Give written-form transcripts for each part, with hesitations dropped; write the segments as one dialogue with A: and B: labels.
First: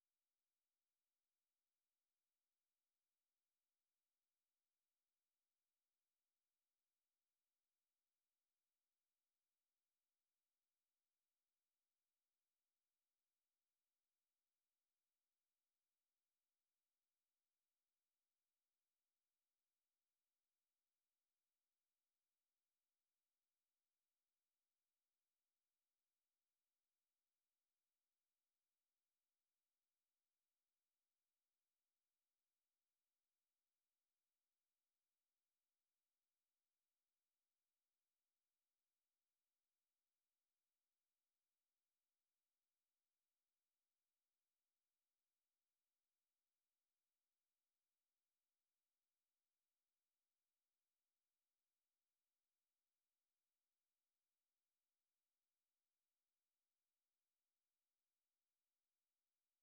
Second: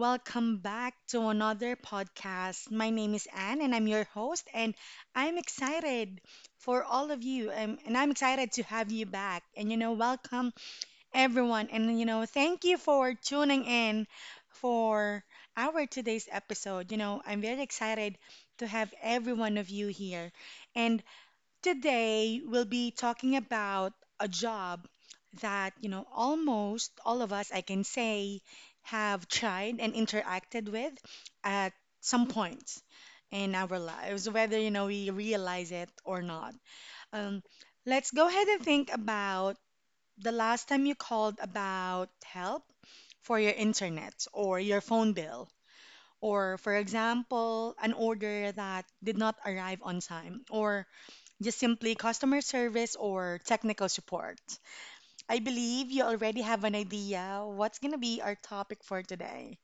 A: welcome back to another podcast. My name is Anne, and I'm your host, and I'm excited for all of you, and I'm excited to have you back. And welcome everyone, and thank you for tuning in for our today's episode. You know, I'm very excited to have every one of you here, and today we'll be talking about a job that, almost all of us, I can say, have tried and interacted with at some point in our lives, whether, we realize it or not. Um, let's go ahead and think about the last time you called about help for your internet or your phone bill. Or, for example, an order that did not arrive on time, or just simply customer service or technical support. I believe you already have an idea what's going to be our topic for today,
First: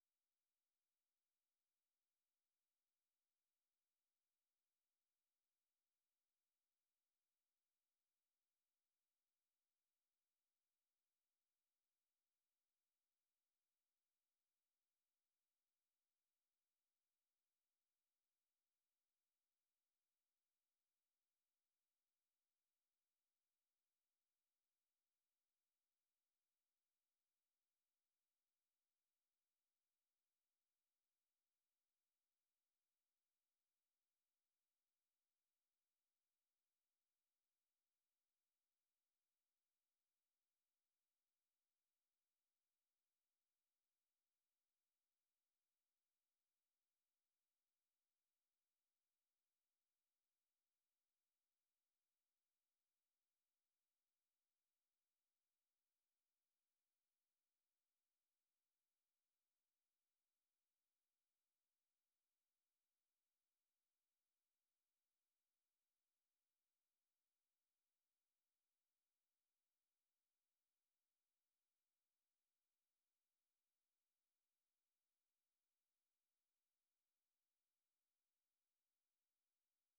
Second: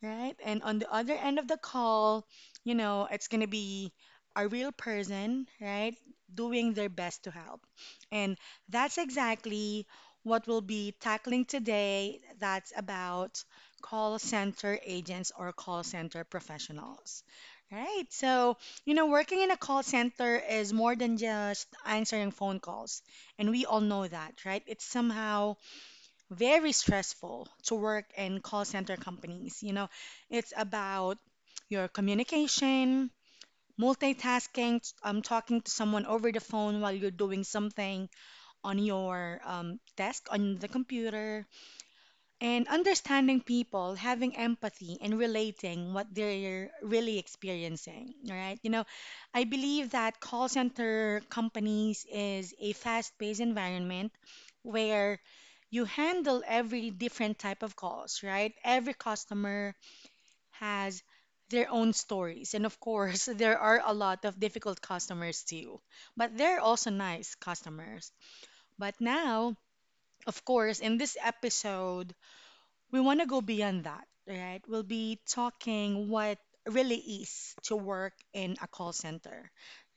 A: right? And on the other end of the call, it's going to be a real person, right? Doing their best to help. And that's exactly what we'll be tackling today. That's about call center agents or call center professionals. Right. So, you know, working in a call center is more than just answering phone calls. And we all know that, right? It's somehow very stressful to work in call center companies. You know, it's about your communication, multitasking, talking to someone over the phone while you're doing something on your desk, on the computer, and understanding people, having empathy, and relating what they're really experiencing. All right? You know, I believe that call center companies is a fast-paced environment where you handle every different type of calls, right? Every customer has their own stories. And of course, there are a lot of difficult customers too, but they're also nice customers. But now, of course, in this episode, we want to go beyond that, right? We'll be talking what really is to work in a call center,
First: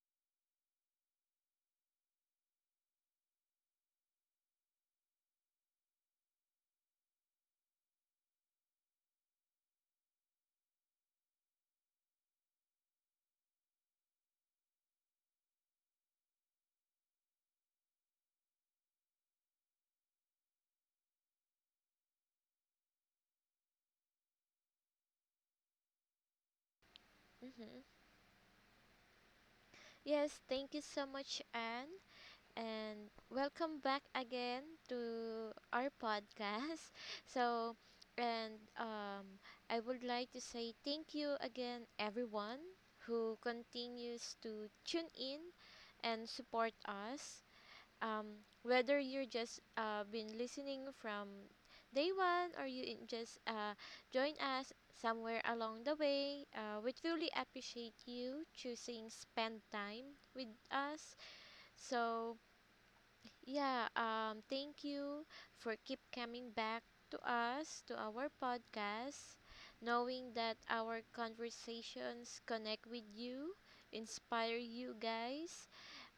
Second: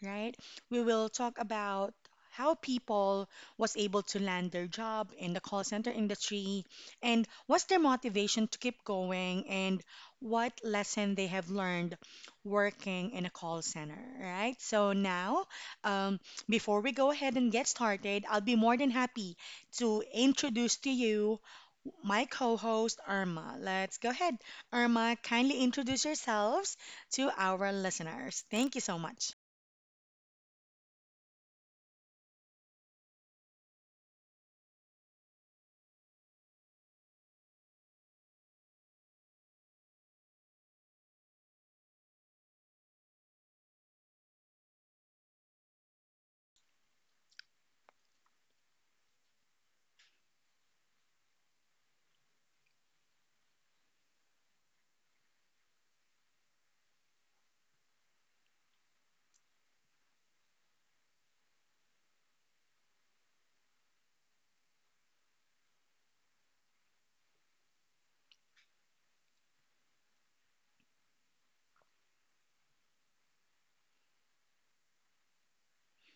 A: right? We will talk about how people was able to land their job in the call center industry and what's their motivation to keep going and what lesson they have learned working in a call center, right? So now, um, before we go ahead and get started, I'll be more than happy to introduce to you my co-host Irma. Let's go ahead. Irma, kindly introduce yourselves to our
B: Mm-hmm.
A: listeners. Thank you so much.
B: Yes, thank you so much, Anne, and welcome back again to our podcast. So, and I would like to say thank you again, everyone who continues to tune in and support us, whether you're just been listening from day one or you in- just join us somewhere along the way. We truly appreciate you choosing spend time with us. So yeah, thank you for keep coming back to our podcast, knowing that our conversations connect with you, inspire you guys,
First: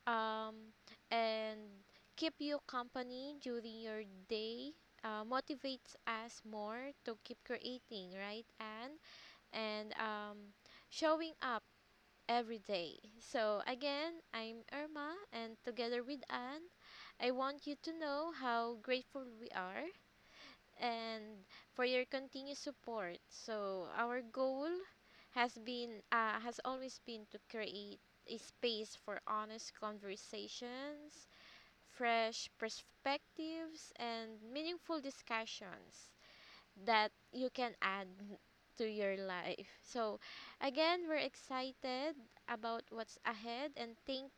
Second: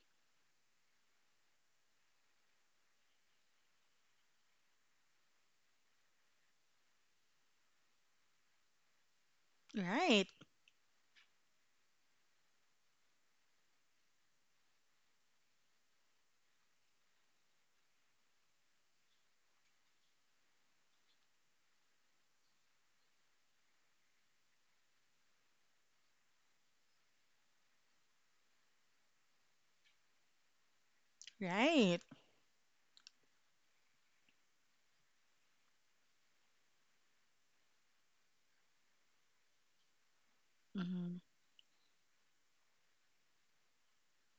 B: um, and keep you company during your day, motivates us more to keep creating, right, Anne? And
A: Right,
B: Showing up every day. So, again, I'm Irma, and together with Anne, I want you to know how grateful we are and for your continued support. So, our goal has always been to create a space for honest conversations,
A: right.
B: fresh perspectives, and meaningful discussions that you can add to your life. So, again,
A: Mhm.
B: we're excited about what's ahead, and thank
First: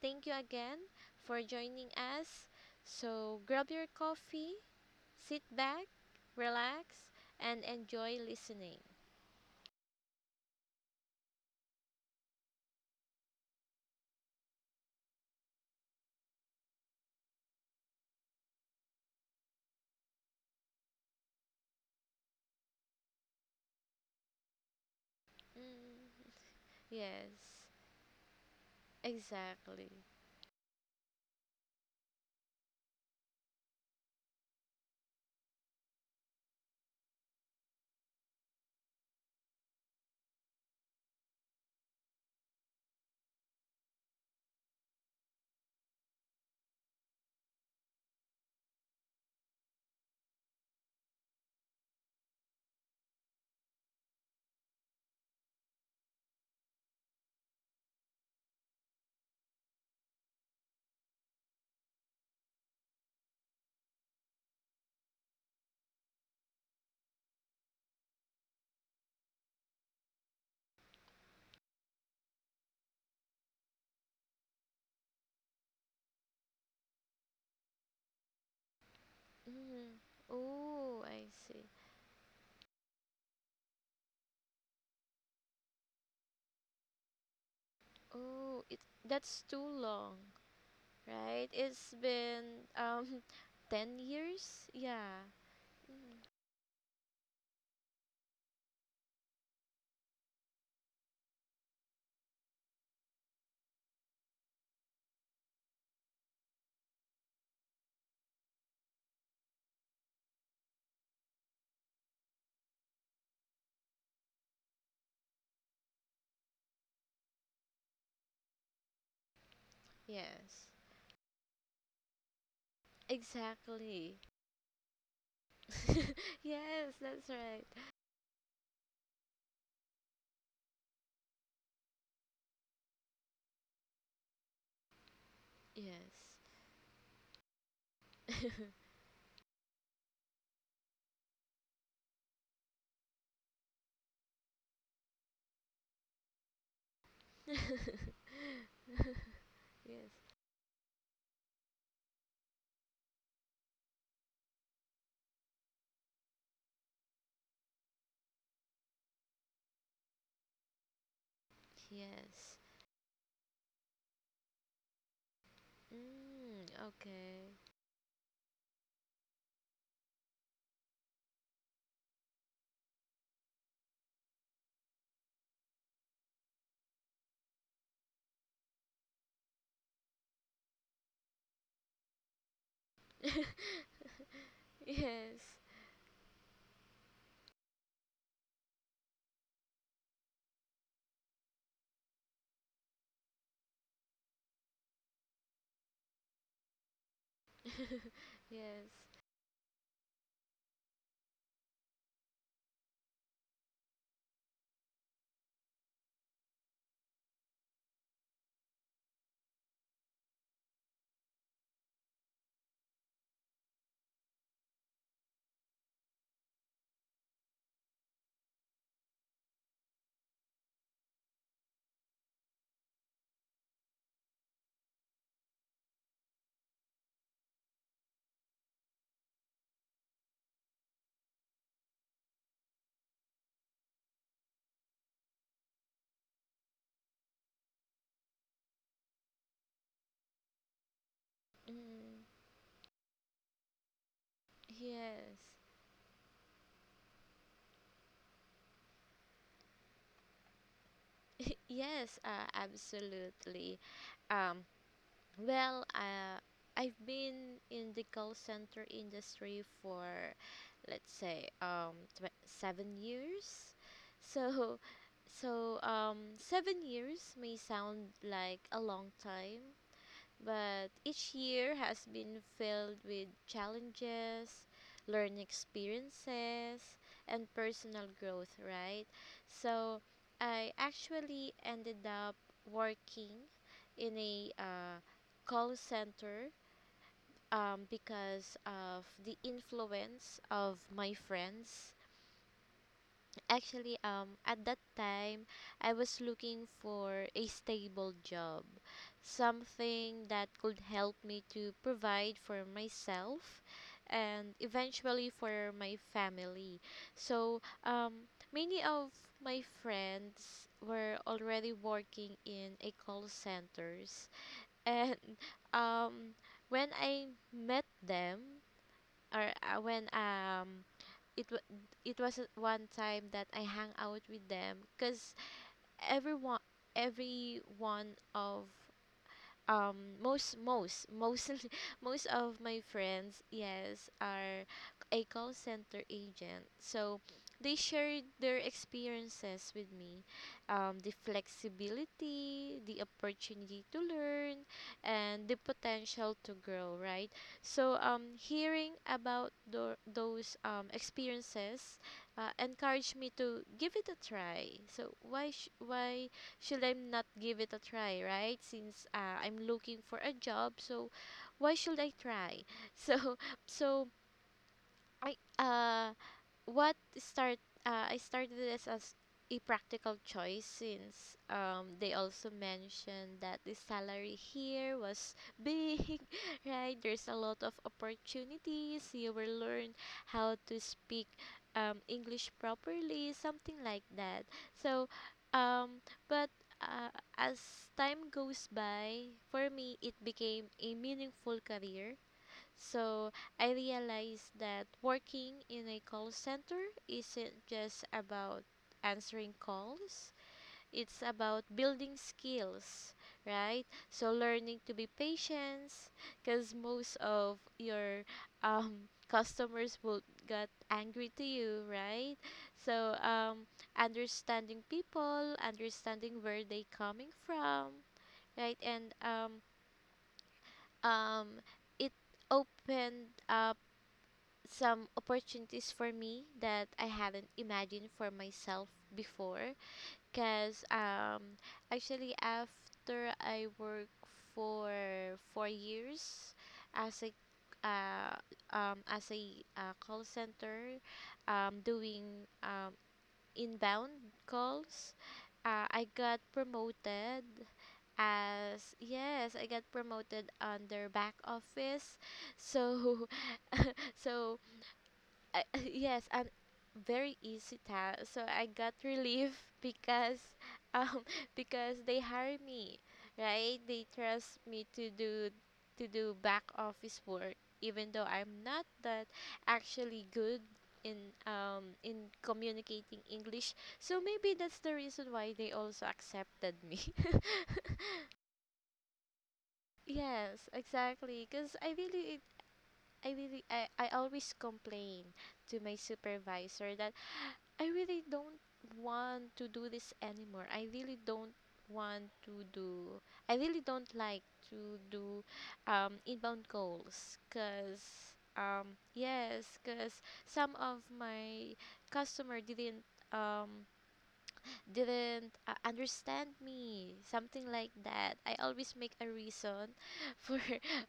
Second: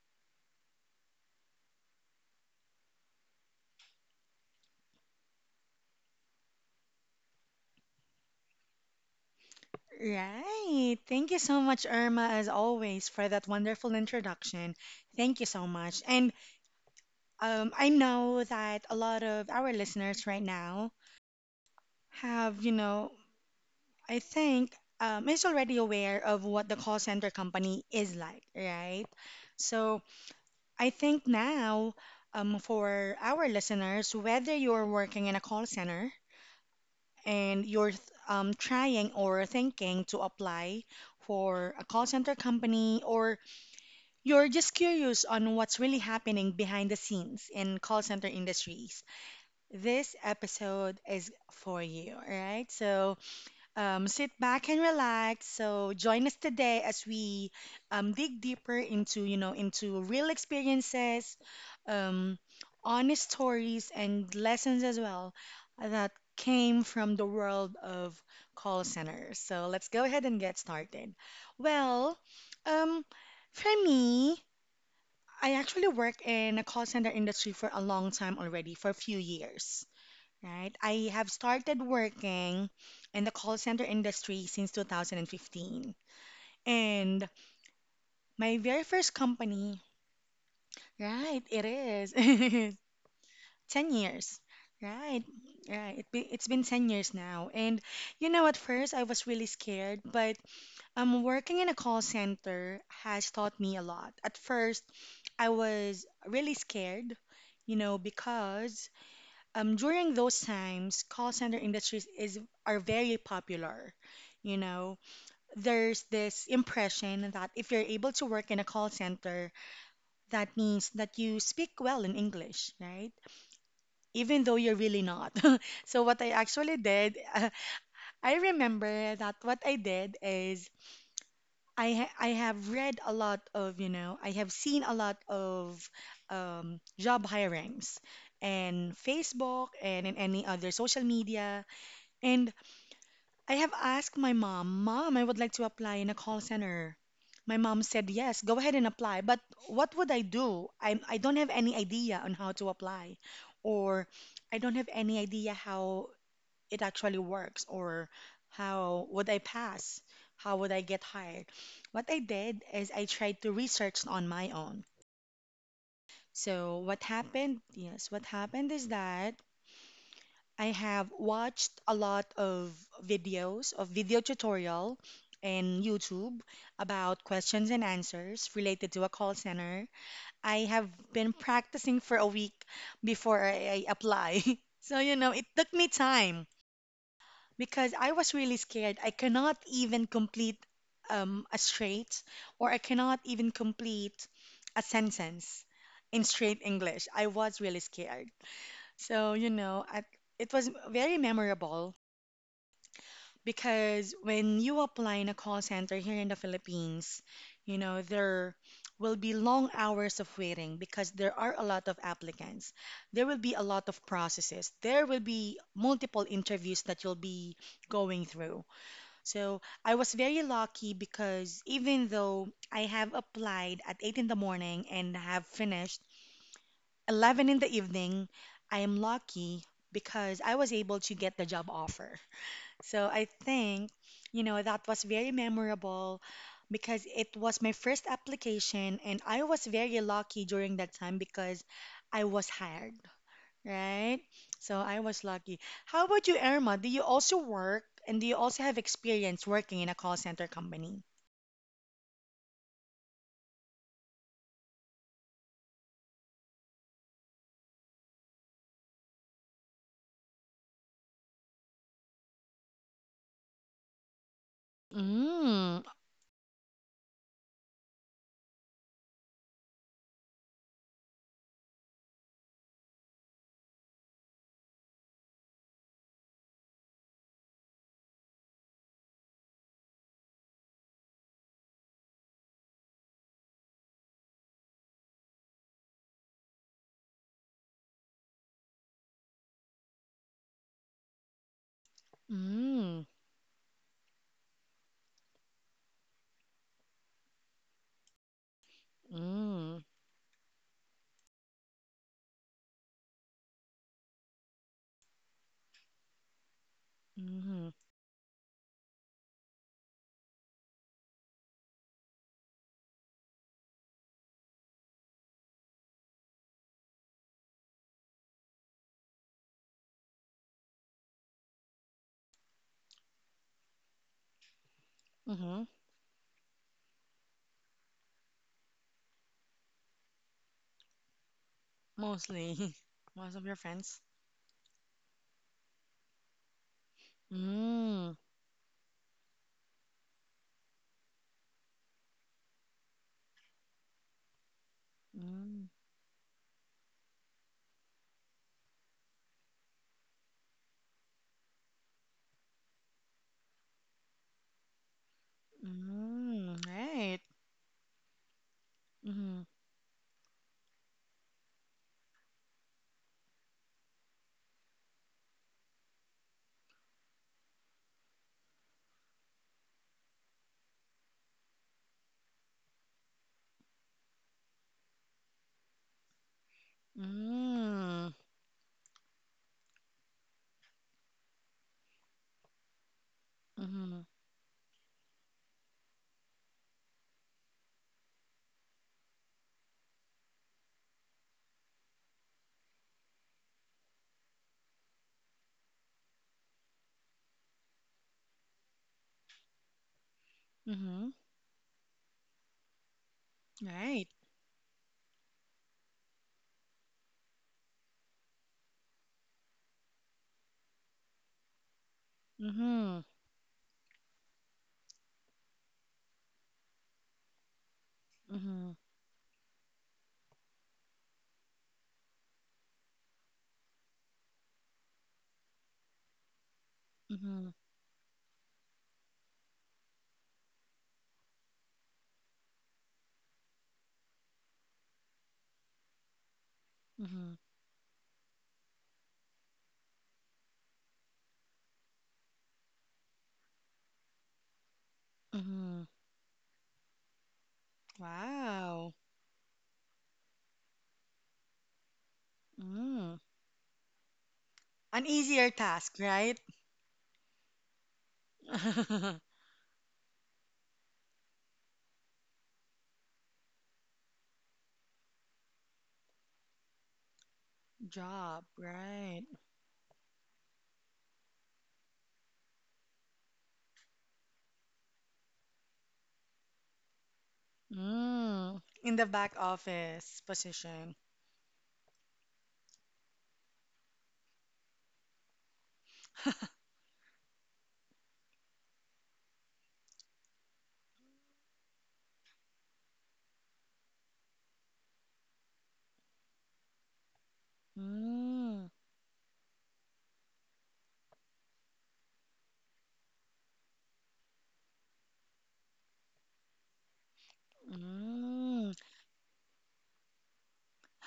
B: thank you again for joining us. So, grab your coffee, sit back, relax, and enjoy listening.
A: Right. Thank you so much, Irma, as always, for that wonderful introduction. Thank you so much. And I know that a lot of our listeners right now have, I think is already
B: Mm,
A: aware of what the call center
B: yes,
A: company is like, right?
B: exactly.
A: So I think now, for our listeners, whether you're working in a call center and trying or thinking to apply for a call center company, or you're just curious on what's really happening behind the scenes in call center industries, this episode is for you, all right? So, sit back and relax. So join us today as we dig deeper into, into real experiences, um, honest stories, and lessons as well that came from the world of call centers. So let's go ahead and get started. Well, um, for me, I actually work in a call center industry for a long time already, for a few years,
B: Mm.
A: right?
B: Oh,
A: I
B: I
A: have
B: see.
A: started working in the call center industry since 2015. And my
B: Oh, it
A: very first
B: that's too
A: company,
B: long.
A: right,
B: Right?
A: it
B: It's
A: is
B: been
A: 10
B: 10
A: years,
B: years?
A: right?
B: Yeah.
A: It's been 10 years now. And you know, at first I was really scared, but working in a call center has taught me a lot. At first, I was really scared, you know, because during those times, call center industries is are very popular. You know, there's this impression that if you're able to work in a call center, that
B: Yes.
A: means that you speak well in English, right?
B: Exactly.
A: Even though you're really not. So what I actually
B: Yes,
A: did,
B: that's right.
A: I remember that what I did is I have read a lot of, I have seen a lot of
B: Yes.
A: job hirings and Facebook and in any other social media. And I have asked my mom, "Mom, I would like to apply in a call center." My mom said, "Yes, go ahead and apply." But what would I
B: Yes.
A: do? I don't have any idea on how to apply, or I don't have any idea how it actually works, or how would I pass? How would I get hired? What I
B: Yes.
A: did is I tried to research on my own.
B: Mm,
A: So, what
B: okay.
A: happened? Yes, what happened is that I have watched a lot of videos of video tutorial and YouTube about questions and answers related to a call center. I have been practicing for a week before I apply. So, you know, it
B: Yes.
A: took me time because I was really scared. I cannot even complete a straight, or I cannot even complete a sentence in straight English. I was really scared.
B: Yes.
A: So, you know, it was very memorable because when you apply in a call center here in the Philippines, you know, there will be long hours of waiting because there are a lot of applicants. There will be a lot of processes. There will be multiple interviews that you'll be going through. So I was very lucky because even though I have applied at 8 in the morning and have finished 11 in the evening, I am lucky because I was able to get the job offer. So I think, you know, that was very memorable because it was my first application and I was very lucky during that time because
B: Mm,
A: I was hired, right? So I was
B: yes.
A: lucky. How about you, Irma? Do you also work and do you also have experience working in a call center company?
B: Yes, absolutely. Um Well, I've been in the call center industry for, let's say, 7 years. So, so
A: Mm,
B: 7 years may sound like a long time, but each year has been filled with challenges, learning experiences, and personal growth, right? So I actually ended up working in a call center, because of the influence of my friends.
A: mm,
B: Actually, at that time, I was looking for a stable job,
A: mm,
B: something that could help me to provide for myself and eventually for my family. So,
A: mm,
B: many of my friends were already working in a call centers, and um, when I met them, or when it wa it was at one time that I hang out with them because
A: mm-hmm.
B: everyone every one of um most most most most of
A: Mostly.
B: my
A: Most
B: friends,
A: of your friends.
B: yes, are a call center agent, so they
A: Mm,
B: shared their experiences with me, the flexibility, the opportunity to learn, and the
A: mm,
B: potential to grow, right? So hearing about those experiences encouraged me to give it a try. So why
A: mm,
B: should I
A: right.
B: not give it a try, right? Since I'm looking for a job, so why should I try? So so I uh what start I started this as a practical choice, since they also mentioned that the salary here was big, right? There's a lot of
A: Mm.
B: opportunities. You will learn how to speak English properly, something like
A: Mm-hmm.
B: that. So, um, but uh, as time goes by, for me, it became a meaningful career. So I realized that working in a call center isn't just about answering calls,
A: Mm-hmm.
B: it's about building skills, right?
A: Right.
B: So learning to be patient, because most of your customers will get angry to you, right?
A: Mm-hmm.
B: So understanding people, understanding where they coming from,
A: Mm-hmm.
B: right? And um, it opened up some opportunities for me that I hadn't
A: Mm-hmm.
B: imagined for myself before. Because actually, after I work for 4 years as a
A: Mm-hmm.
B: uh, call center, doing um, inbound calls,
A: Mm-hmm.
B: I got promoted as,
A: Wow.
B: yes, I got promoted under back office.
A: Mm.
B: So so
A: An easier
B: I,
A: task,
B: yes,
A: right?
B: and very easy task. So I got relief because um because they hire me, right? They trust me to do back office work, even though
A: Job,
B: I'm not
A: right.
B: that actually good in communicating English. So maybe that's the reason why they also accepted me.
A: Mm. In the back office
B: Yes,
A: position.
B: exactly. Because I always complain to my supervisor that I really don't want to do this anymore. I really don't want to do. I really don't like to do inbound calls, because
A: Mm.
B: yes, because some of my customer um didn't understand me, something like that. I
A: Mm.
B: always make a reason for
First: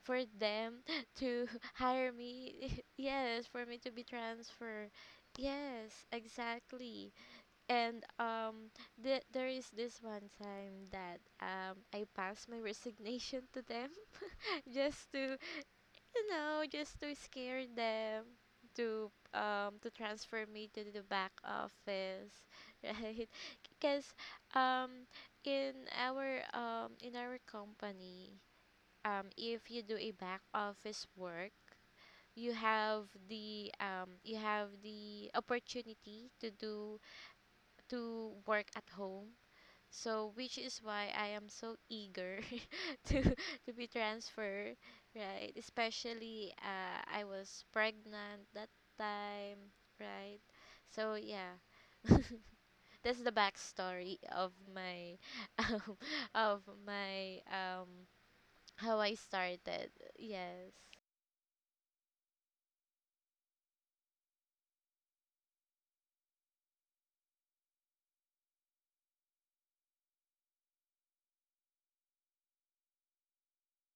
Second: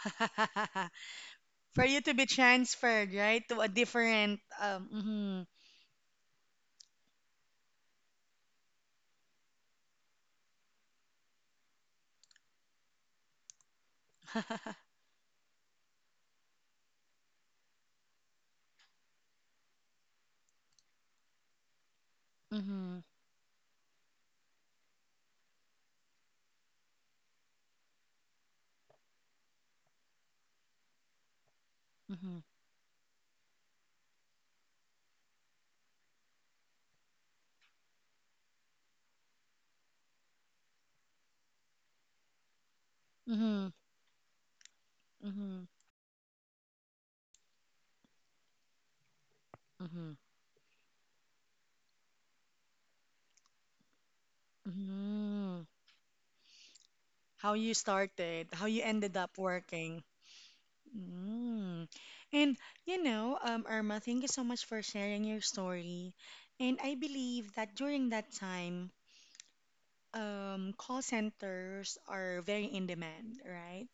B: for them to
A: For you
B: hire
A: to be
B: me,
A: transferred, right,
B: yes,
A: to
B: for
A: a
B: me to be
A: different
B: transferred,
A: mhm.
B: yes, exactly. And there is this one time that I passed my resignation to them, just to, you know, just to scare them to transfer me to the back office,
A: Mhm.
B: right? Because um, in in our company, if you do a back office work,
A: Mhm.
B: you have you have the opportunity to do to work at home, so which is why I am so eager to
A: Mhm.
B: be transferred, right?
A: Mhm.
B: Especially I was pregnant that time,
A: Mhm.
B: right? So yeah. That's the backstory of my
A: Mhm.
B: um, of my
A: How you started, how you
B: how I
A: ended up
B: started.
A: working.
B: Yes.
A: Mm. And you know, Irma, thank you so much for sharing your story. And I believe that during that time, call centers are very in demand, right?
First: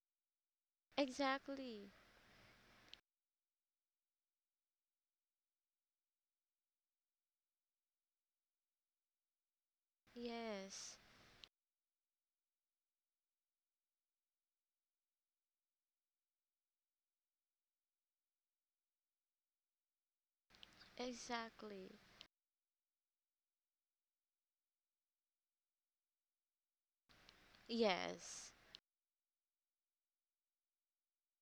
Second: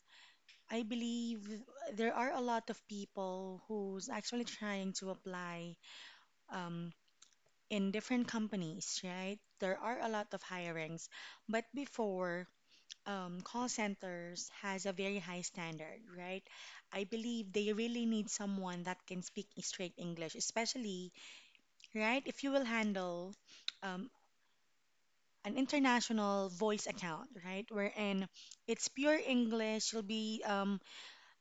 A: I believe
B: Exactly.
A: there are a lot of people who's actually trying to apply um, in different companies, right? There are a lot of
B: Yes.
A: hirings, but before call centers has a very high standard, right? I believe they really need someone that can speak straight English, especially,
B: Exactly.
A: right, if you will handle um, an international voice account, right, wherein
B: Yes.
A: it's pure English. You'll be um,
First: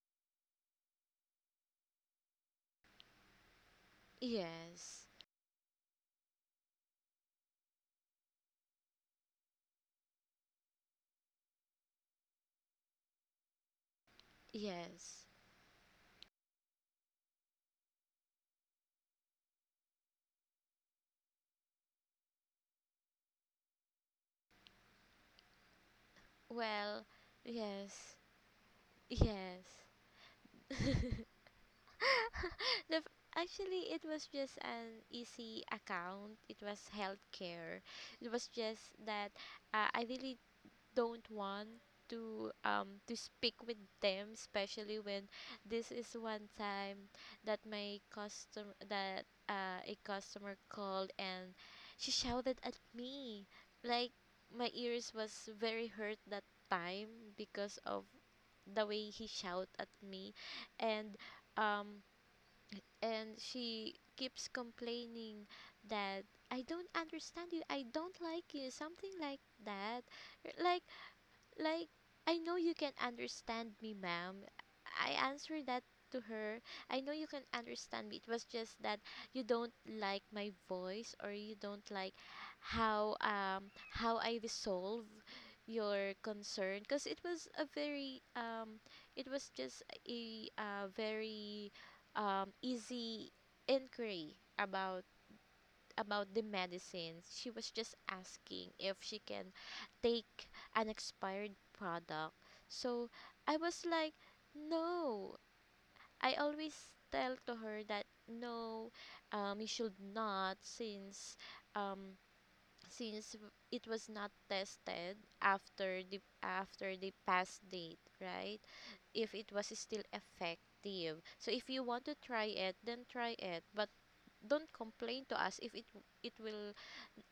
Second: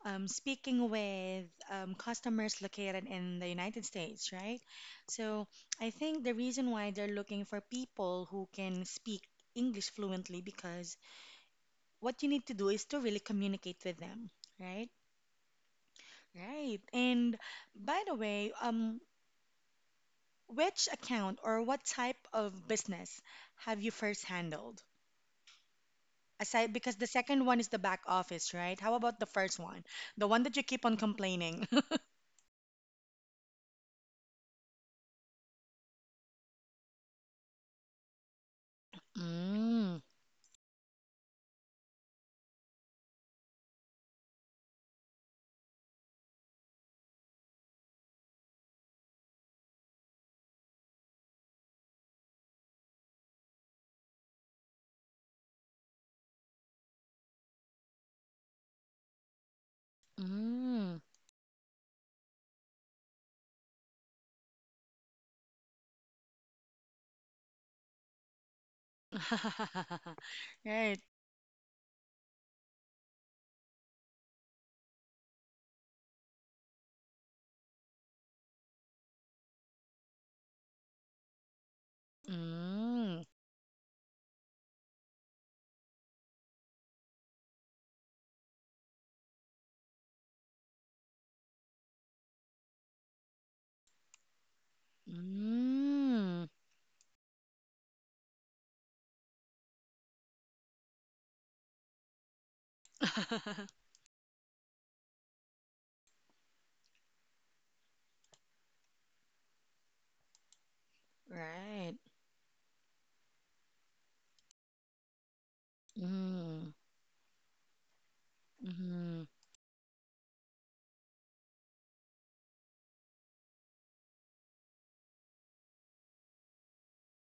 A: um, speaking with customers located in the United States, right?
B: Yes.
A: So I think the reason why they're looking for people who can speak English fluently because what you need to do is to really communicate with them, right?
B: Yes.
A: Right. And by the way, which account or what type of business have you first handled? Aside, because
B: Well,
A: the second one is the back
B: yes.
A: office, right? How about the first
B: Yes.
A: one? The one that you keep
B: the,
A: on complaining.
B: f- actually, it was just an easy account. It was healthcare. It was just that
A: Mm,
B: I really don't want to speak with them, especially when this is one time that my customer that a customer called and she shouted at me, like my ears was very hurt that time because of the way he shout at me.
A: mm.
B: And um and she keeps complaining that, I don't understand you, I don't like you, something like that. like
A: Right.
B: like, I know you can understand me, ma'am. I answered that to her. I know you can understand me. It was just that you don't like my voice, or you don't like
A: Mm,
B: how I resolve your concern, because it was a very it was just a very easy inquiry about the
A: mm.
B: medicines. She was just asking if she can take an expired product. So I was like, no. I always tell to her that no, you should not, since
A: Right.
B: um, it was not tested after the
A: Mm,
B: after the past date, right?
A: mm, mm,
B: If it was still effective. So if you want to try it, then try it, but don't complain to us if it will,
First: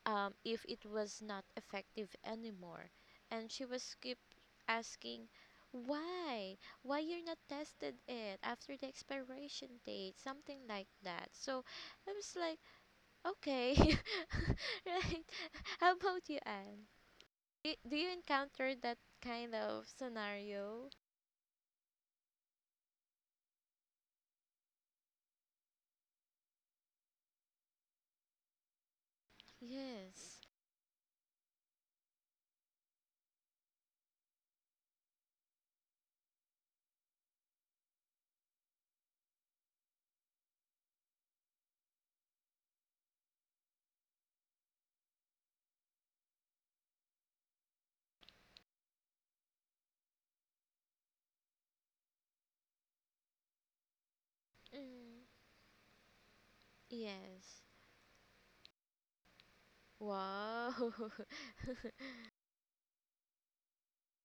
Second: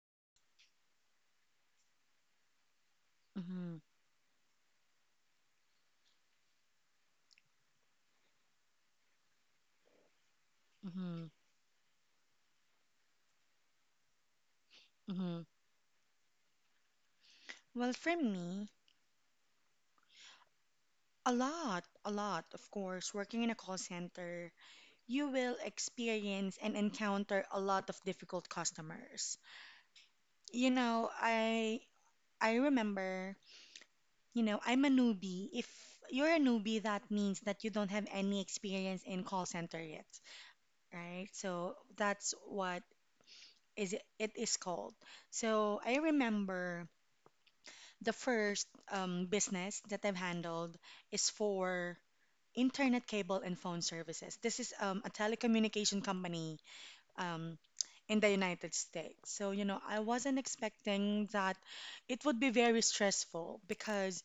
B: if it was not effective anymore. And she
A: mm,
B: was keep asking, why? Why you're not tested it after the expiration date? Something like that.
A: mm.
B: So I was like, okay, right.
A: Mm.
B: How about you, Anne? Do,
A: Well,
B: do you
A: for me,
B: encounter that kind of scenario?
A: a lot, of course, working in a call center, you will experience and encounter a lot of difficult customers.
B: Yes.
A: You know, I remember, you know, I'm a newbie. If you're a newbie, that means that you don't have any experience in call center yet, right? So that's what it is called. So I remember the first business that I've handled is for internet cable and phone services. This is a
B: Mm,
A: telecommunication company um,
B: yes.
A: in the United States. So, you know, I wasn't
B: Wow.
A: expecting that it would be very stressful because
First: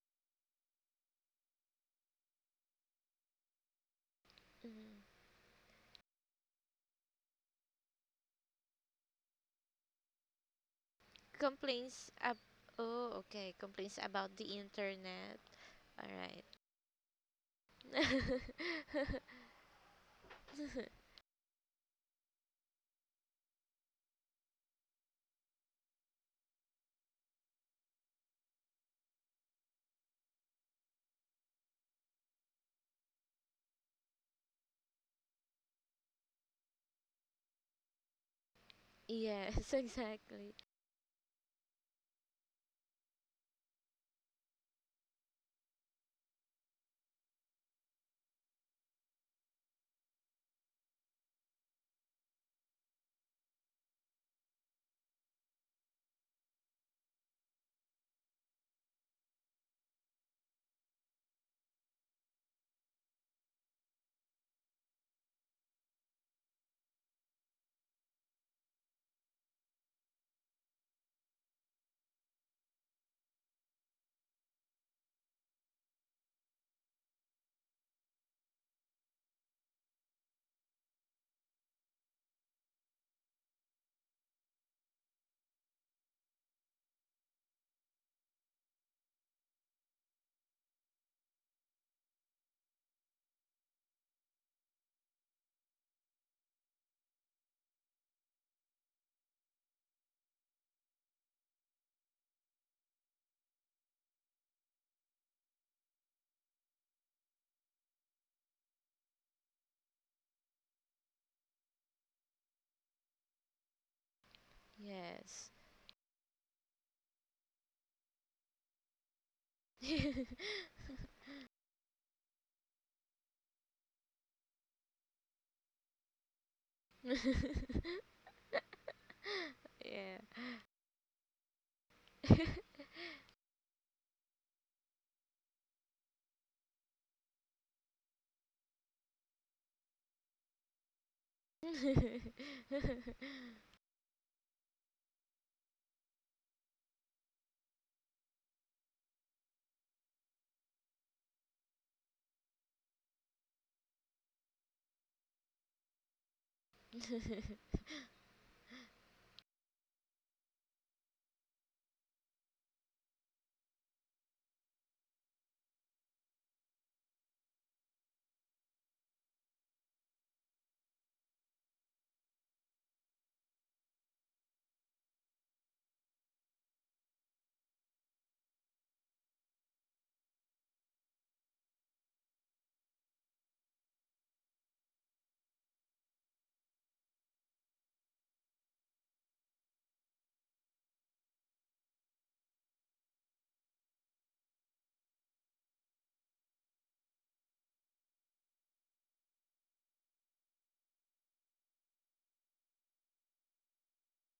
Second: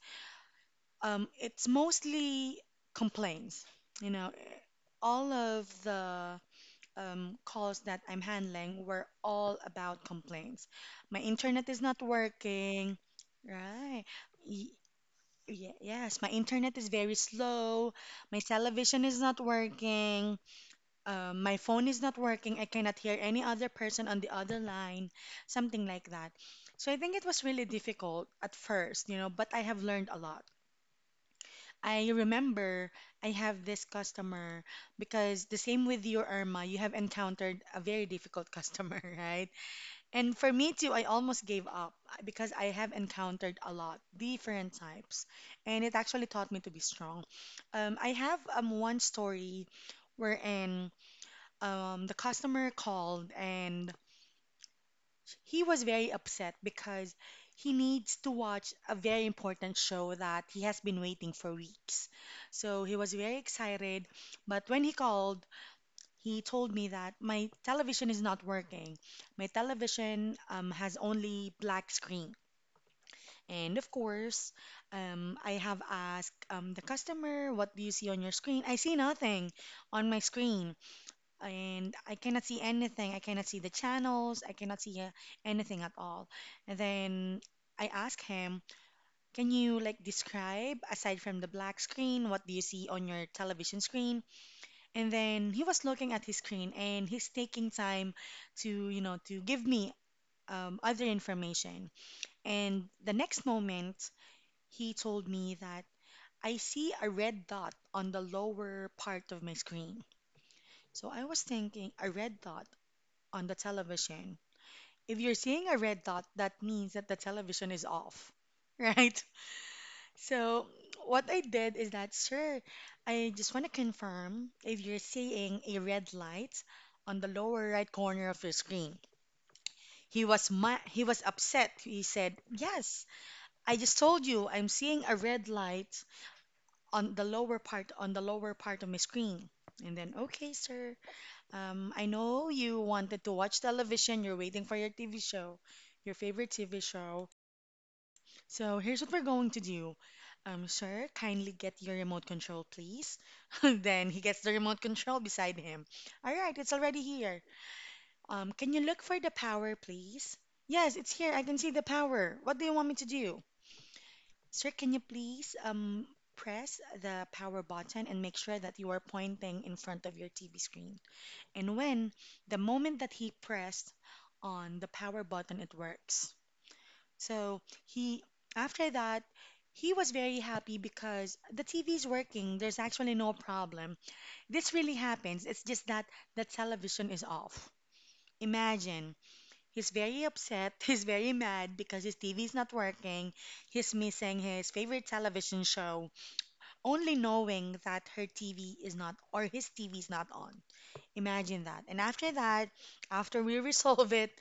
A: it's mostly complaints. You know,
B: Mm.
A: all of the calls that I'm handling were all about complaints. My internet is not
B: Complaints ab-
A: working.
B: oh, okay. Complaints
A: Right.
B: about the
A: Y-
B: internet. All
A: Yes, my
B: right.
A: internet is very slow. My television is not working. My phone is not working. I cannot hear any other person on the other line, something like that. So I think it was really difficult at first, you know, but I have learned a lot. I remember I have this customer because the same with you, Irma, you have encountered a very difficult customer, right?
B: Yes,
A: And for
B: exactly.
A: me too, I almost gave up because I have encountered a lot different types, and it actually taught me to be strong. I have one story wherein the customer called and he was very upset because he needs to watch a very important show that he has been waiting for weeks. So he was very excited, but when he called, he told me that my television is not working. My television has only black screen. And of course, I have asked the customer, "What do you see on your screen?" "I see nothing on my screen. And I cannot see anything. I cannot see the channels. I cannot see anything at all." And then I asked him, "Can you like describe, aside from the black screen, what do you see on your television screen?" And then he was looking at his screen and he's taking time to, you know, to give me other information. And the next moment, he told me that, "I see a red dot on the lower part of my screen." So I was thinking, a red dot on the television. If you're
B: Yes.
A: seeing a red dot, that means that the television is off, right? So what I did is that, "Sir, I just want to confirm if you're seeing a red light on the lower right corner of your screen." He
B: Yeah.
A: was he was upset. He said, "Yes, I just told you I'm seeing a red light on the lower part on the lower part of my screen." And then, "Okay, sir. I know you wanted to watch television. You're waiting for your TV show, your favorite TV show. So here's what we're going to do. Sir, kindly get your remote control, please." Then he gets the remote control beside him. "All right, it's already here." "Um, can you look for the power, please?" "Yes, it's here. I can see the power. What do you want me to do?" "Sir, can you please press the power button and make sure that you are pointing in front of your TV screen?" And when the moment that he pressed on the power button, it works. So he, after that, he was very happy because the TV is working. There's actually no problem. This really happens. It's just that the television is off. Imagine. He's very upset. He's very mad because his TV is not working. He's missing his favorite television show, only knowing that her TV is not, or his TV is not on. Imagine that. And after that, after we resolve it,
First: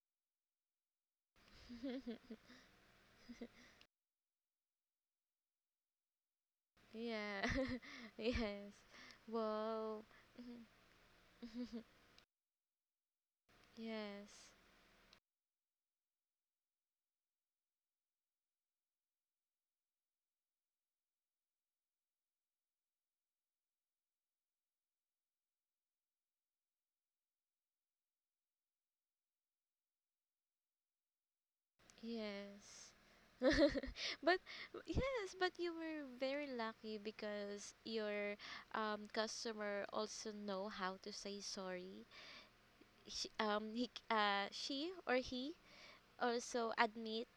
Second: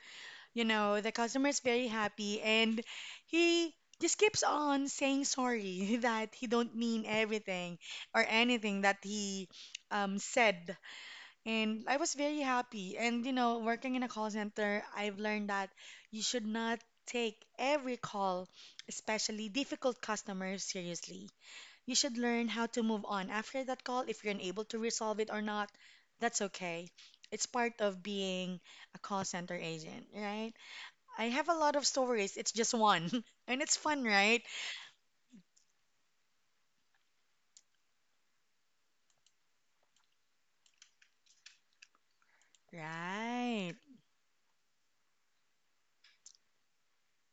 A: you know, the customer is very happy and he just keeps on saying sorry that he don't mean
B: Yeah.
A: everything or
B: Yes.
A: anything that he
B: Well.
A: said. And I was very happy. And you know, working in a call
B: Yes.
A: center, I've learned that you should not take every call, especially difficult customers, seriously. You should learn how to move on after that call. If you're unable to resolve it or not, that's okay. It's part of being a call center agent, right? I have a lot of stories. It's just
B: Yes.
A: one. And it's fun,
B: But
A: right?
B: yes, but you were very lucky because your customer also know how to say sorry,
A: Right.
B: she or he also admit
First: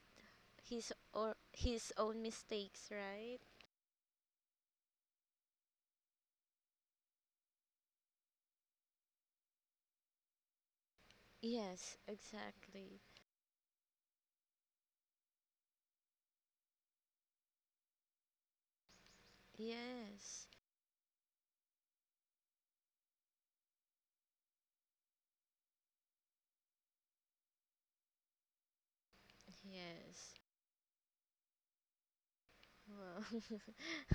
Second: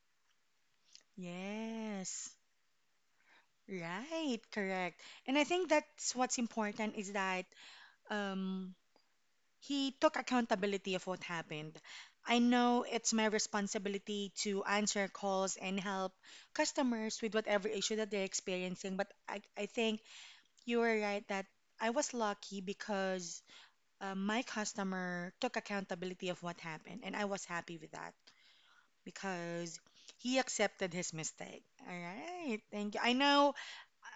B: his own
A: Yes.
B: mistakes, right?
A: Right. Correct. And I think that's what's important is that um, he took accountability of what happened.
B: Yes,
A: I know
B: exactly.
A: it's my responsibility to answer calls and help customers with whatever issue that they're experiencing, but I think
B: Yes,
A: you were right that I was lucky because my customer took accountability of what happened, and I was happy with that. Because
B: yes.
A: he accepted his mistake. All right. Thank you. I
B: Wow.
A: know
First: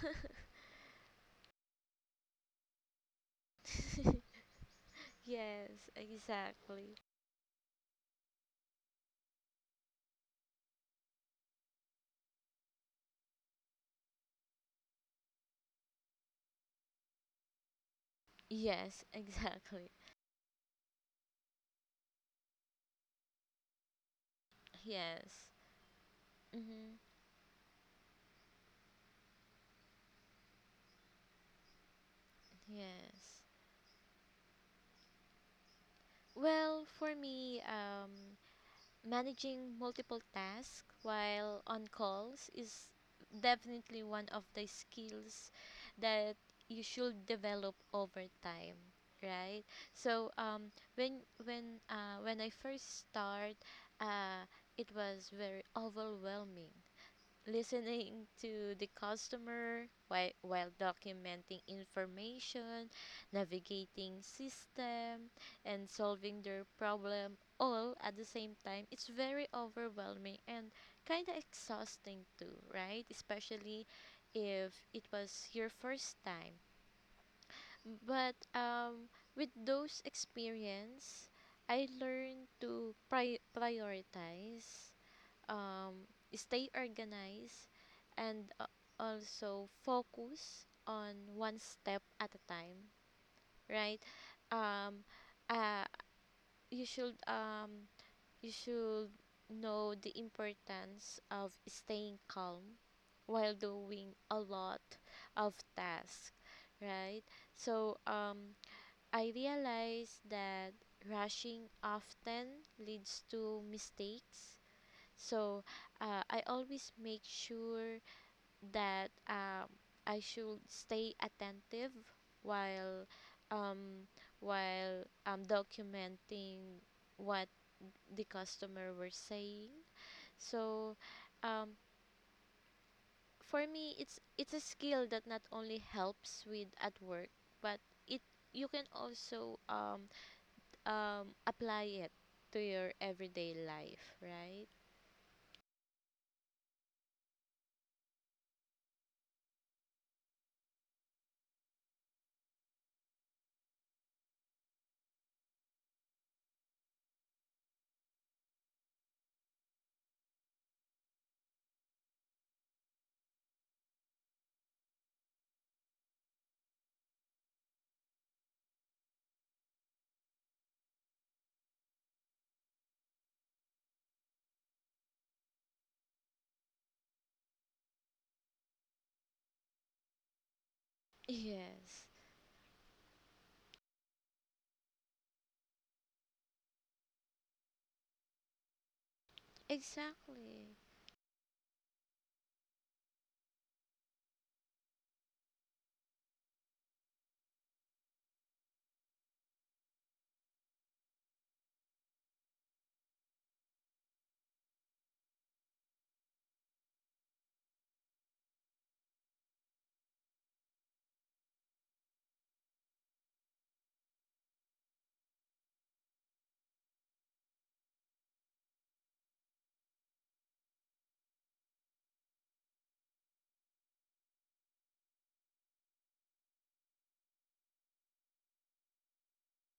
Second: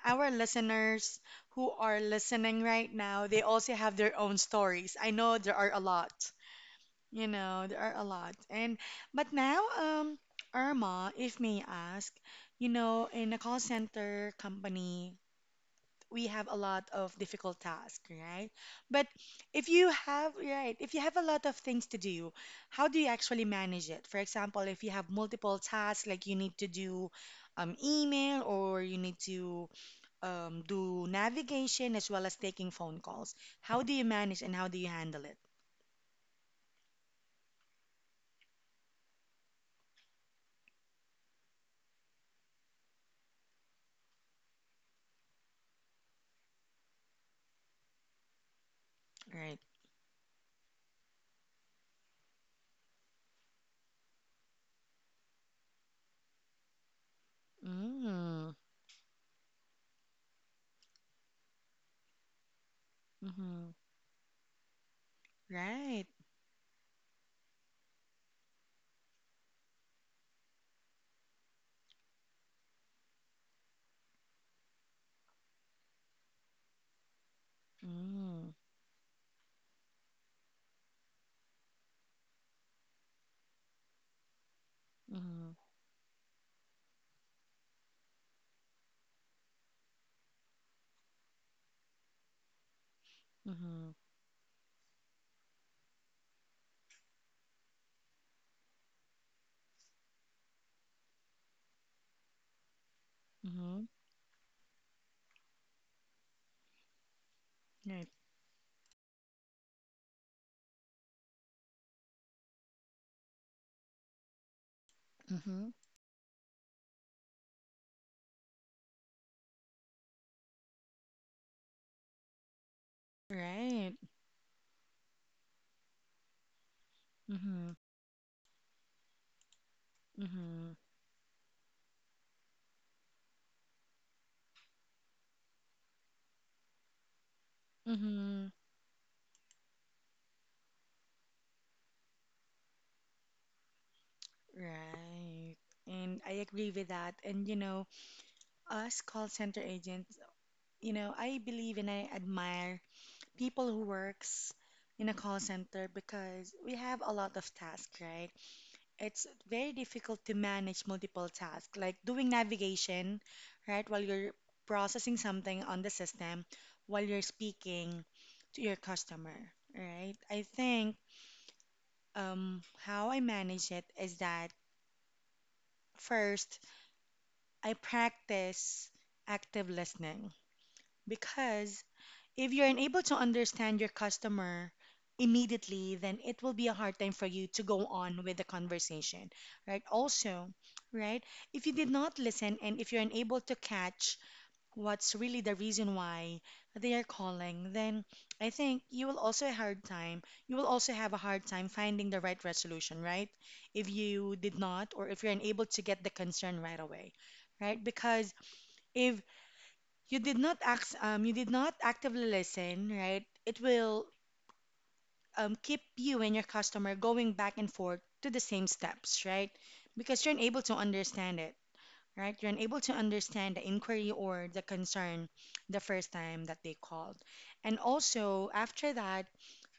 A: our listeners who are listening right now, they also have their own stories. I know there are a
B: Yes,
A: lot.
B: exactly.
A: You know, there are a lot. And but now, Irma, if may ask, you know, in a call center company, we have a lot of difficult tasks, right?
B: Yes,
A: But if
B: exactly.
A: you have, right, if you have a lot of things to do, how do you actually manage it? For example, if you have
B: Yes.
A: multiple tasks, like you need to
B: Mm-hmm.
A: do email or you need to do navigation as well as taking phone calls,
B: Yes.
A: how do you manage and how do you handle it,
B: Well, for me, managing multiple tasks while on calls is definitely one of the skills that you should develop over time,
A: right?
B: right? So when when I first start, uh it was very overwhelming, listening
A: Mm,
B: to the customer while documenting information,
A: mm-hmm,
B: navigating system, and
A: right.
B: solving their problem all at the same time. It's very overwhelming and kind of exhausting too, right? Especially if it was your first time. But
A: Mm,
B: with those experience, I learned to prioritize,
A: mm-hmm,
B: um, stay organized, and also focus on one step at a time,
A: mm-hmm,
B: right? um, uh, you should um, you should know the importance of staying calm while
A: mm-hmm,
B: doing a lot of tasks, right? So
A: right.
B: I realized that rushing often leads to mistakes, so
A: Mm-hmm.
B: I always make sure that I should stay attentive while,
A: Right.
B: um, documenting what
A: Mm-hmm.
B: the customer were saying.
A: Mm-hmm.
B: So um, for me, it's a skill that not only helps with at work, but it
A: Mm-hmm.
B: you can also apply it to your everyday life, right?
A: Right. And I agree with that. And you know, us call center agents, you know, I believe and I admire people who works in a call center because we have a lot of tasks, right? It's very difficult to manage multiple tasks, like doing navigation, right, while you're processing something on the system, while you're speaking to your customer, right? I think how I manage it is that first I practice active listening because
B: Yes,
A: if you're unable to understand your customer immediately, then it will be a hard time for you to go on with the conversation, right? Also,
B: exactly.
A: right, if you did not listen and if you're unable to catch what's really the reason why they are calling, then I think you will also have a hard time. You will also have a hard time finding the right resolution, right? If you did not, or if you're unable to get the concern right away, right? Because if you did not act, you did not actively listen, right? It will keep you and your customer going back and forth to the same steps, right? Because you're unable to understand it, right? You're unable to understand the inquiry or the concern the first time that they called, and also after that,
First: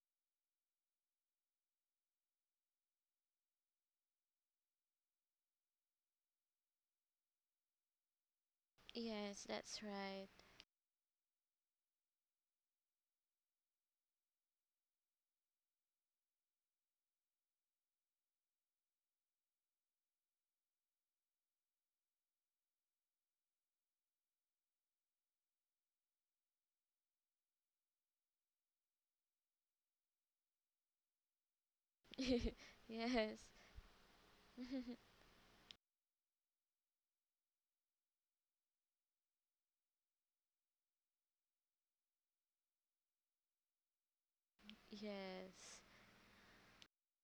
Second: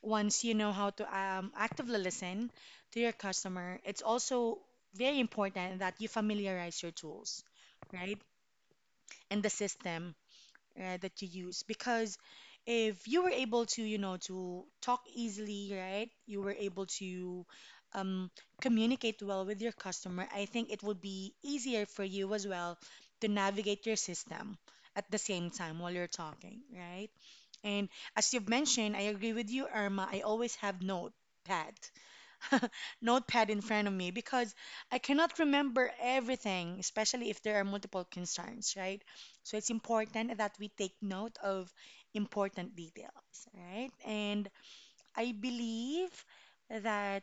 A: once you know how to actively listen to your customer, it's also very important that you familiarize your tools, right? And
B: Yes,
A: the
B: that's
A: system
B: right.
A: that you use because if you were able to you know to talk easily, right, you were able to um, communicate well with your customer, I think it would be easier for you as well to navigate your system at the same time while you're talking, right? And as you've mentioned, I agree with you, Irma. I always have notepads,
B: Yes,
A: notepad in front of me because I cannot remember everything, especially if there are multiple concerns, right? So it's important that we take note of important details, right? And I
B: yes,
A: believe that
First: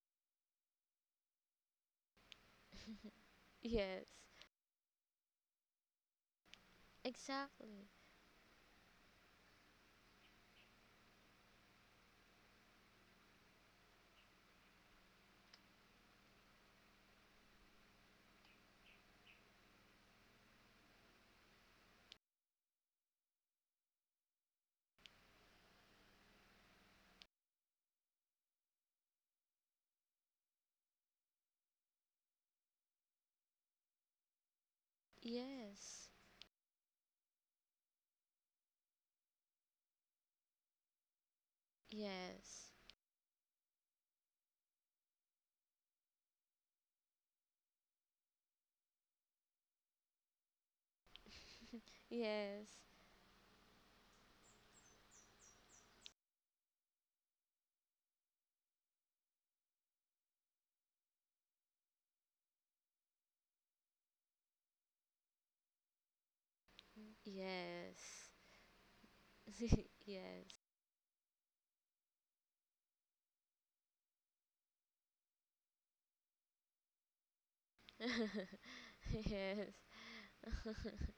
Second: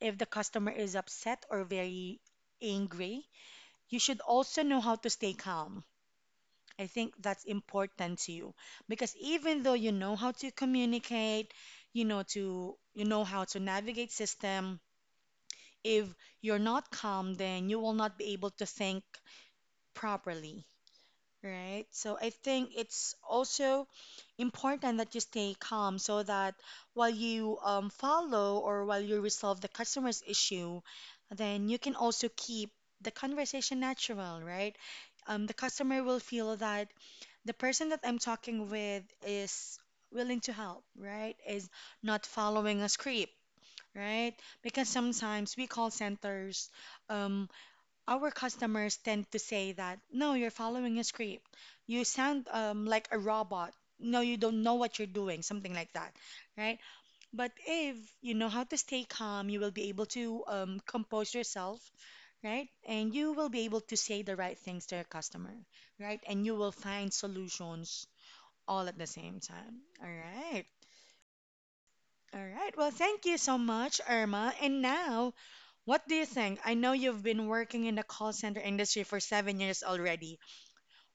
A: if the customer is upset or very angry, you
B: yes.
A: should also know how to stay calm. I think that's
B: Exactly.
A: important to you because even though you know how to communicate, you know to you know how to navigate system, if you're not calm, then you will not be able to think properly, right? So I think it's also important that you stay calm so that while you follow or while you resolve the customer's issue, then you can also keep the conversation natural, right? The customer
B: Yes,
A: will feel that the person that I'm talking with is willing to help, right? Is not
B: yes,
A: following a script, right? Because sometimes we call centers, um, our customers tend to say that, "No, you're following a script. You sound
B: yes,
A: like a robot. No, you don't know what you're doing," something like that, right? But if you know how to stay calm, you will be able to compose yourself, right? And you will be able to say the right things to your customer, right? And you will find
B: yes,
A: solutions all at the same time. All
B: yes.
A: right. All right. Well, thank you so much, Irma. And now what do you think? I know you've been working in the call center industry for seven
B: Yes,
A: years already.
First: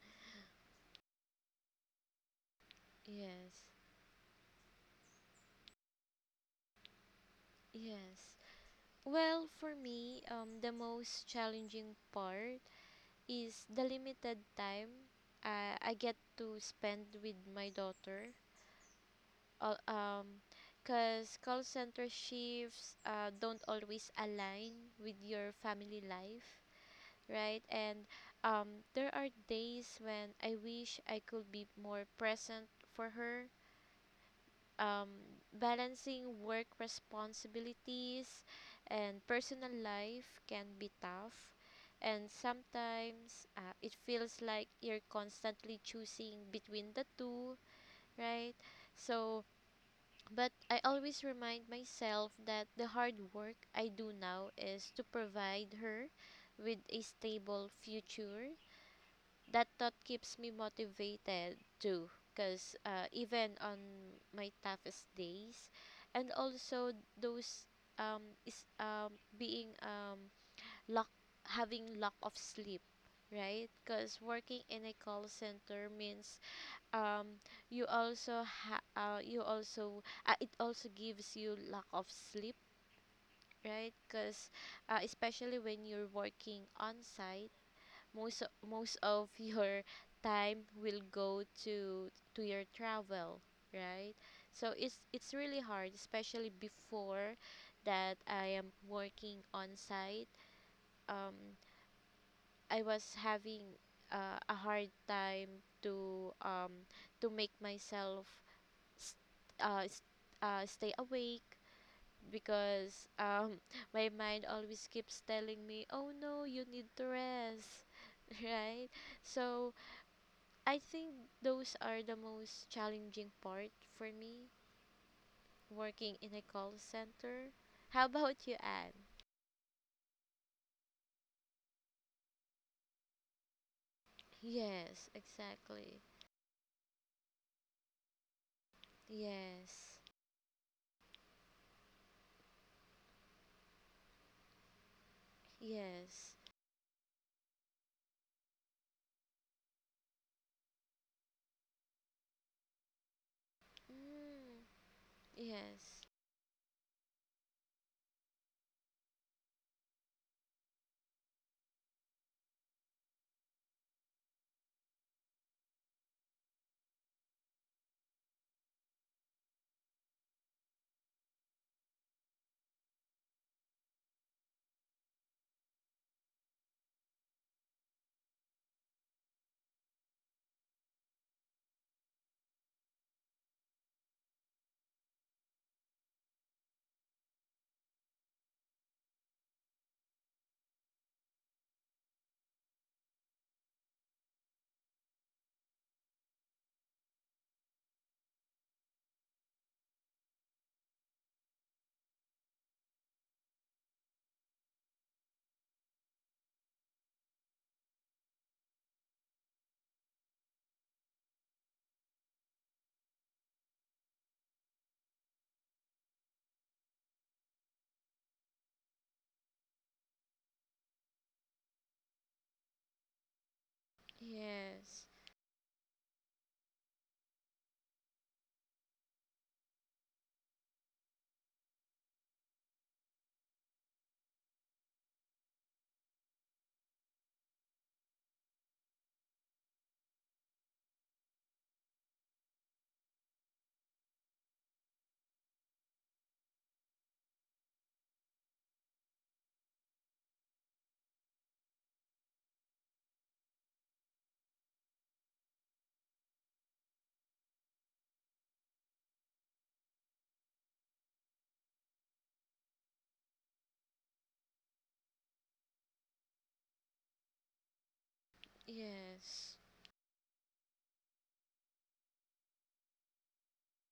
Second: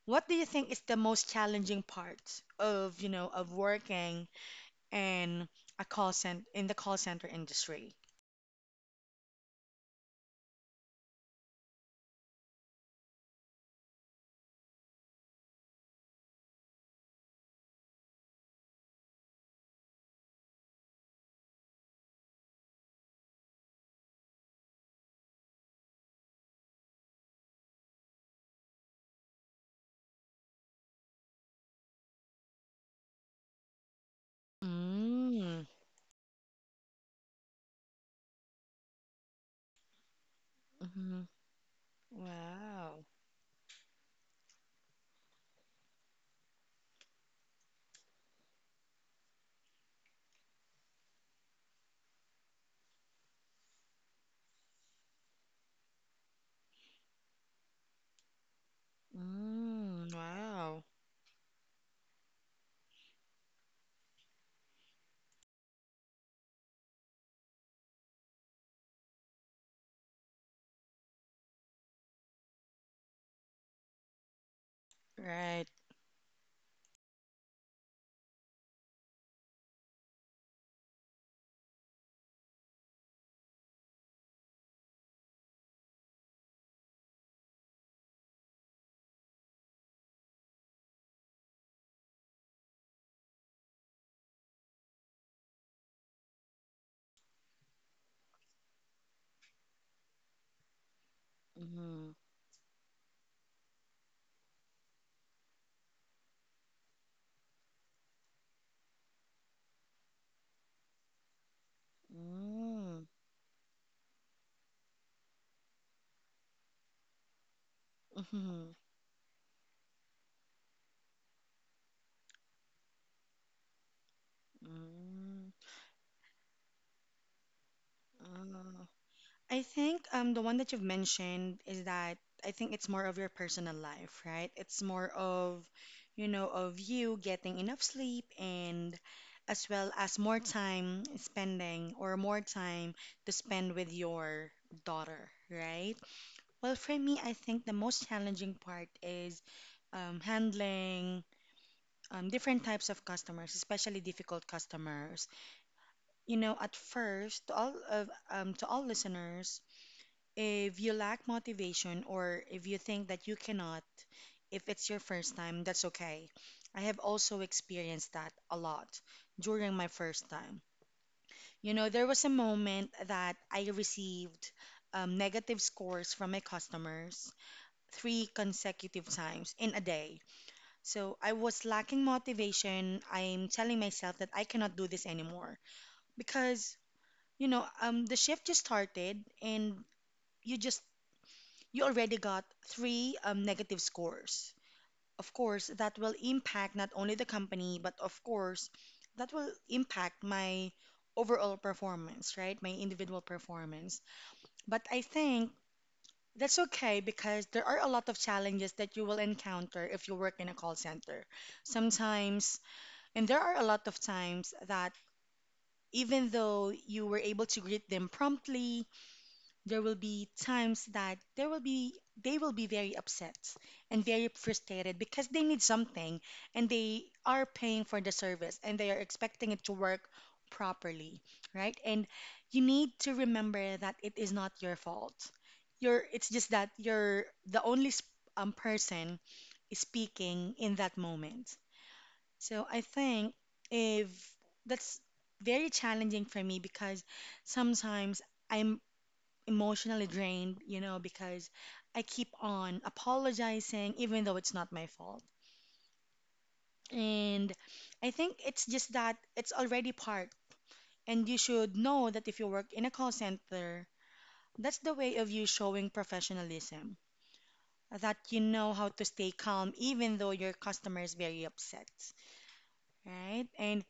A: What do you think is the most challenging part of, you know, of
B: yes,
A: working in a call center in the call center industry?
B: yes. Well, for me, the most challenging part is the limited time I get to spend with my daughter. All Because call center shifts don't always align with your family life, right? And there are days when I wish I could be more present for her. um,
A: Mm.
B: Balancing work responsibilities and personal life can be
A: Mm-hmm.
B: tough, and
A: Wow.
B: sometimes it feels like you're constantly choosing between the two, right? So but I always remind myself that the hard work I do now is to provide her with a stable future. That thought
A: Mm,
B: keeps me
A: wow.
B: motivated too, because even on my toughest days, and also those is being lack having lack of sleep, right? Because working in a call
A: Right.
B: center means, um you also you also it also gives you lack of sleep, right? Because especially when you're working on site, most of your time will go to your travel, right? So it's really hard, especially before that I am working on site. um
A: Mm-hmm.
B: I was having a hard time to um to make myself s- uh, s- stay awake,
A: Mm-hmm.
B: because my mind always keeps telling me, oh no, you need to rest,
A: Mm-hmm.
B: right? So I think those are the most challenging part for me working in a call center. How about you,
A: Mm-hmm.
B: Anne?
A: I think the one that you've mentioned is that I think it's more of your personal life, right? It's
B: Yes,
A: more of,
B: exactly.
A: you know, of you getting enough sleep and as well
B: Yes,
A: as more time spending or more time to spend with your daughter, right?
B: yes.
A: Well, for me, I think the most challenging part is handling different types of customers, especially difficult
B: Mm,
A: customers.
B: yes,
A: You know, at first, to all of to all listeners, if you lack motivation or if you think that you cannot, if it's your first time, that's okay. I have also experienced that a lot during my first time. You know, there was a moment that I received negative scores from my customers three consecutive times in a day. So I was lacking motivation. I'm telling myself that I cannot do this anymore because, you know, the shift just started and you just you already got three negative scores. Of course, that will impact not only the company, but of course, that will impact my overall performance, right? My individual performance. But I think that's okay because there are a lot of challenges that you will encounter if you work in a call center. Sometimes, and there are a lot of times that even though you were able to greet them promptly, there will be times that there will be they will be very upset and very frustrated
B: yes,
A: because they need something, and they are paying for the service and they are expecting it to work properly, right? And you need to remember that it is not your fault. You're It's just that you're the only person speaking in that moment. So I think, if that's very challenging for me because sometimes I'm emotionally drained, because I keep on apologizing even though it's not my fault. And I think it's just that it's already part. And you should know that if you work in a call center, that's the way of you showing professionalism, that you know how to stay
B: yes,
A: calm even though your customer is very upset, right? And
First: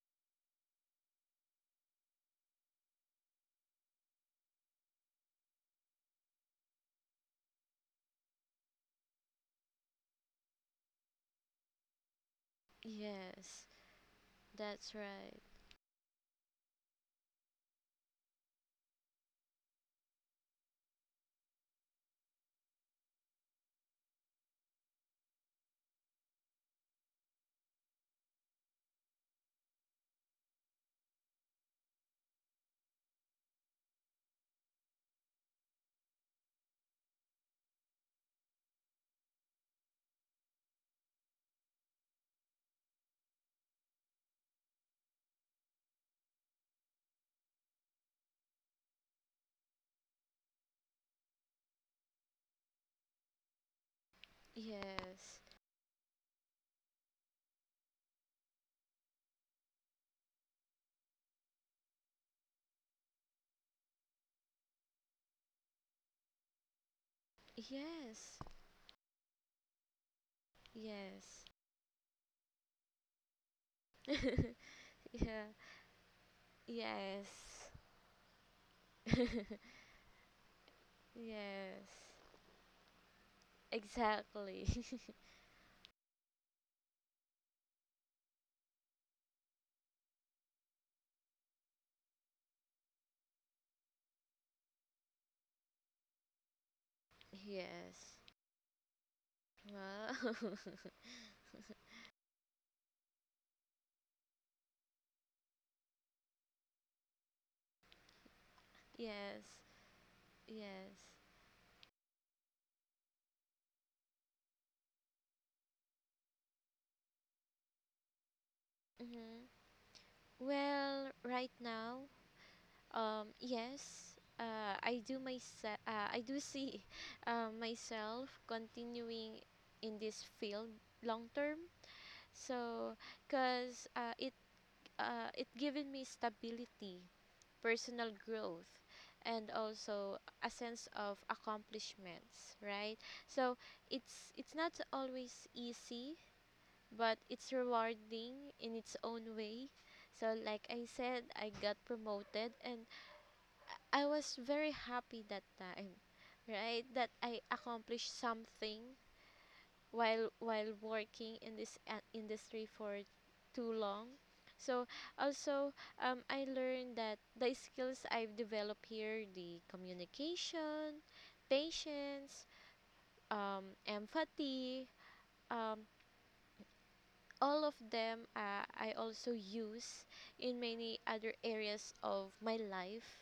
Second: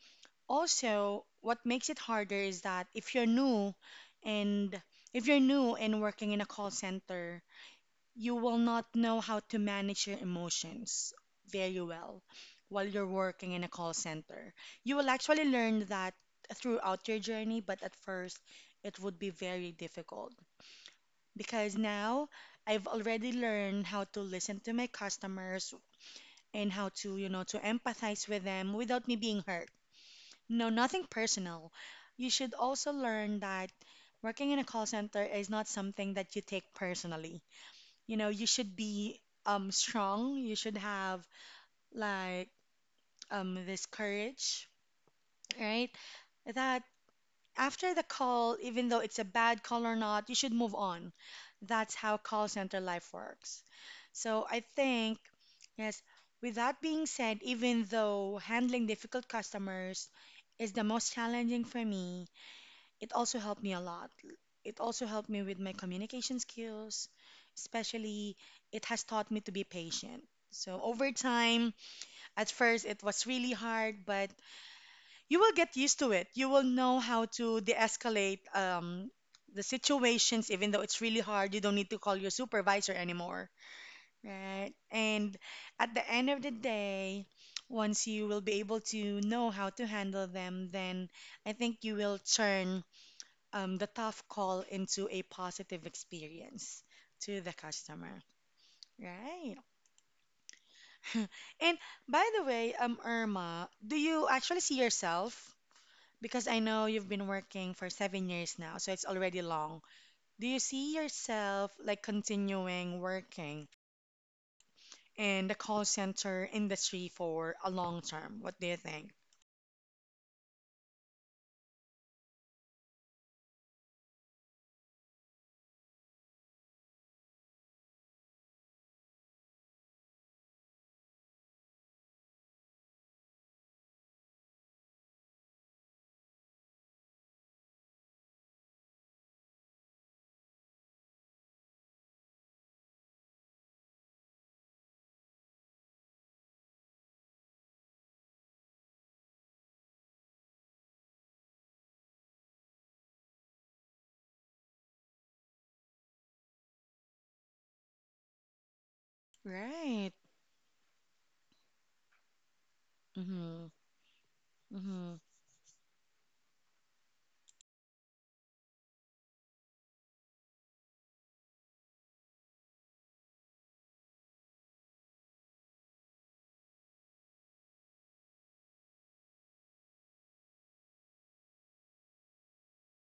A: also, what makes it harder is that if you're new and working in a call center, you will not know how to manage your emotions very well while you're working
B: yes.
A: in a call center.
B: That's
A: You will
B: right.
A: actually learn that throughout your journey, but at first, it would be very difficult because now I've already learned how to listen to my customers and how to, to empathize with them without me being hurt. No, nothing personal. You should also learn that working in a call center is not something that you take personally. You should be strong. You should have, like, this courage, right? That after the call, even though it's a bad call or not, you should move on. That's how call center life works. So I think,
B: Yes.
A: yes, with that being said, even though handling difficult customers is the most challenging for me, it also helped me a lot. It also helped me with my communication skills,
B: Yes.
A: especially it has taught me to be patient. So over
B: Yes.
A: time, at first it was really hard, but you
B: Yeah.
A: will get used to it. You will know how to
B: Yes.
A: de-escalate the situations, even though it's really hard. You don't
B: Yes.
A: need to call your supervisor anymore,
B: Exactly.
A: right? And at the end of the day, once you will be able to know how to handle them, then I think you will turn the tough call into a positive experience to the
B: Yes.
A: customer. Right.
B: Wow.
A: And by the way, Irma, do you actually see yourself? Because I know you've been working for 7 years now, so it's
B: Yes.
A: already long. Do you see
B: Yes.
A: yourself like continuing working in the call center industry for a long term? What do you think?
B: Hmm. Well, right now, yes. I do myself. I do see myself continuing in this field long term. So, cause it given me stability, personal growth, and also a sense of accomplishments, right? So it's not always easy, but it's rewarding in its own way. So like I said, I got promoted and I was very happy that time, right? That I accomplished something
A: Right.
B: while working in this industry for
A: Mm-hmm.
B: too long. So
A: Mm-hmm.
B: also, I learned that the skills I've developed here, the communication, patience, empathy, um, all of them I also use in many other areas of my life.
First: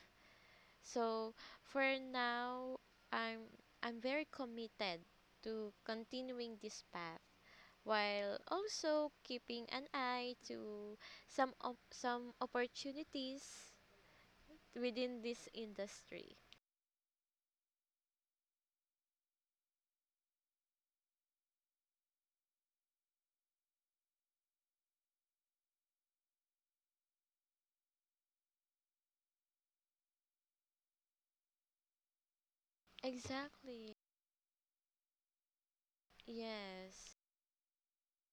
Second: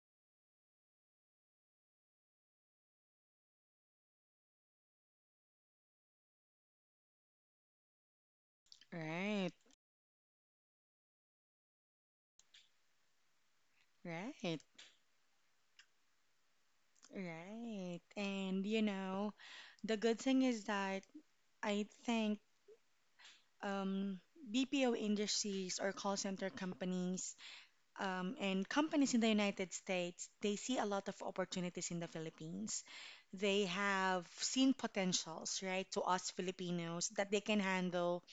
B: So for now, I'm I'm very committed to continuing this path, while also
A: Right.
B: keeping an eye to some opportunities
A: Right.
B: within this industry.
A: Right. And you know, the good thing is that I think um, BPO industries or call center companies and companies in the United States, they see a lot of opportunities in the Philippines. They
B: Exactly.
A: have seen potentials, right, to us Filipinos,
B: Yes.
A: that they can handle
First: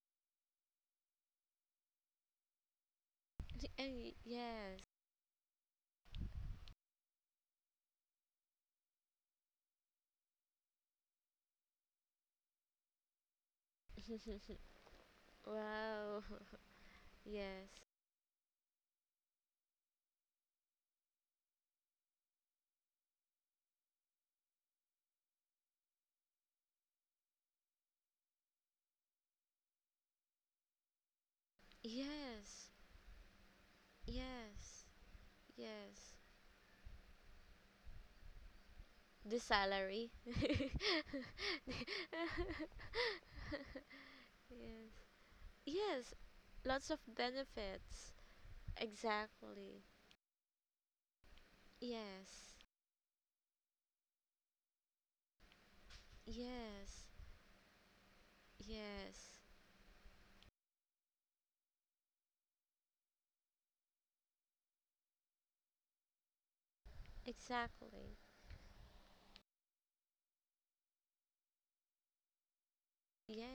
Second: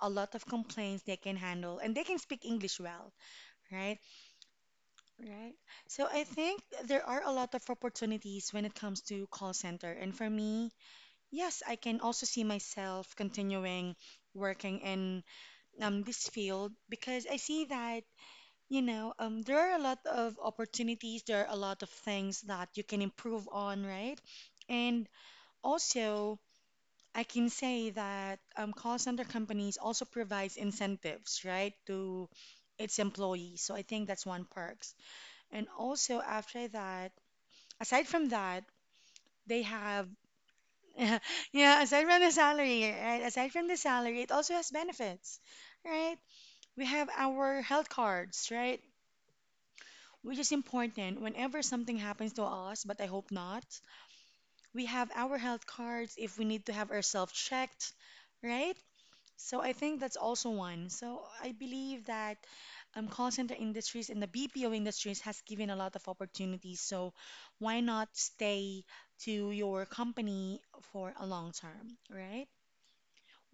A: a lot of complaints, they can handle, and they can speak English well, right?
B: Eh, yes.
A: Right. So I think there are a lot of opportunities when it comes to call center. And for me, yes, I can also see myself continuing working in
B: Wow.
A: this field, because I see
B: Yes.
A: that, you know, there are a lot of opportunities, there are a lot of things that you can improve on, right? And also, I can say that call center companies also provides incentives, right, to
B: Yes.
A: its employees. So I think that's one
B: Yes.
A: perks. And
B: Yes.
A: also after that, aside from that,
B: The
A: they have,
B: salary. Yes.
A: yeah, yeah. Aside from the salary, right? Aside from the salary, it also has benefits,
B: Yes.
A: right? We
B: Lots of
A: have our health
B: benefits.
A: cards, right?
B: Exactly.
A: Which is important whenever something happens to
B: Yes.
A: us, but I hope not. We have our health cards if we need to have
B: Yes.
A: ourselves checked, right?
B: Yes,
A: So I think that's also one. So I believe that call center industries and the BPO industries has given a lot of opportunities. So why not
B: exactly.
A: stay to your company for a long term, right?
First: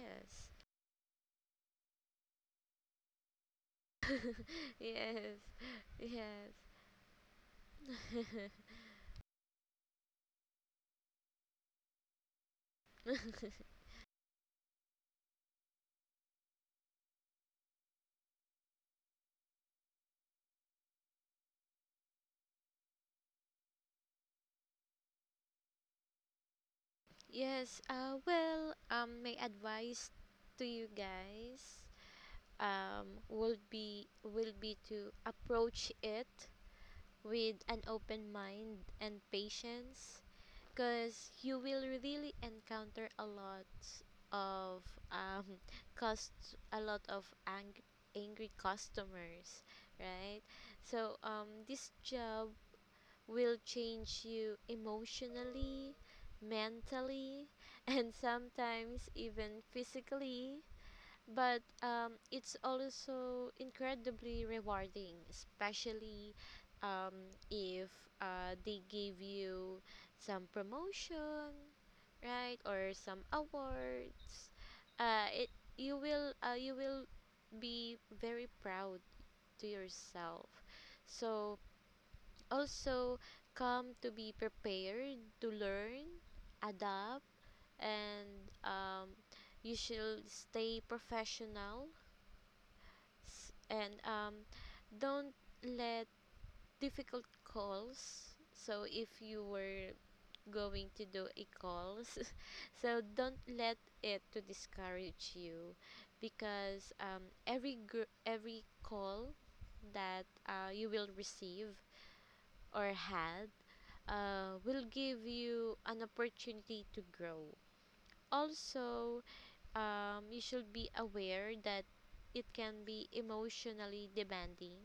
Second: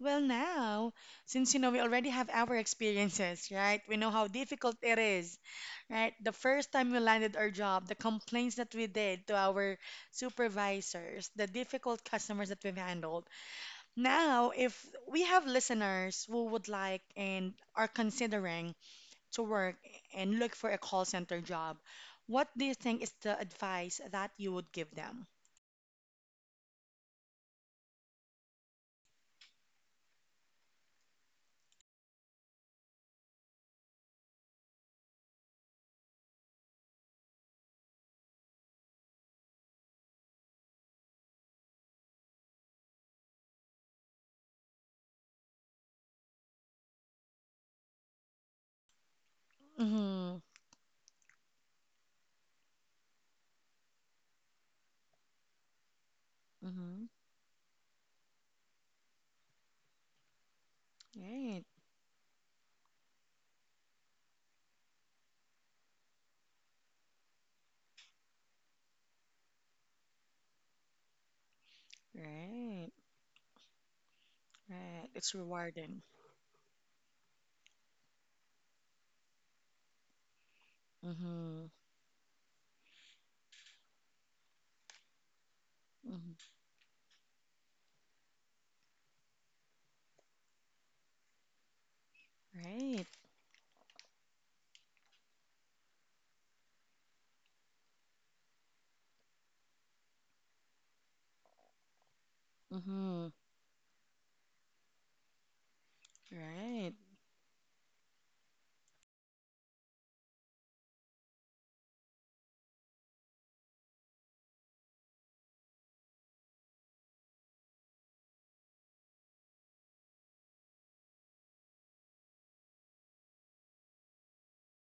A: Well, now, since you know we already have our experiences, right? We know how difficult it is,
B: Yes.
A: right? The
B: Yes.
A: first time we landed our job, the complaints that we did to our supervisors, the difficult customers that we've handled. Now, if we have listeners who would like and are considering to work and look for a call center job, what do you think is the advice that you would give them?
B: Yes. Well, my advice to you guys will be to approach it with an open mind and patience, because you will really encounter a lot of um cost, a lot of angry customers,
A: Mm-hmm.
B: right? So this job will change you emotionally,
A: Mm-hmm.
B: mentally, and sometimes even physically, but
A: Right.
B: it's also incredibly rewarding, especially if they give you some promotion, right,
A: Right.
B: or some awards.
A: Right. It's
B: It You
A: rewarding.
B: will be very proud to yourself. So
A: Mm-hmm.
B: also come to be prepared to learn,
A: Mm-hmm.
B: adapt, and you should stay professional.
A: Right.
B: S- and Don't let difficult calls, so if you were going to do a calls, so
A: Mm-hmm.
B: don't let it to discourage you, because
A: Right.
B: every call that you will receive or had will give you an opportunity to grow. Also, you should be aware that it can be emotionally demanding.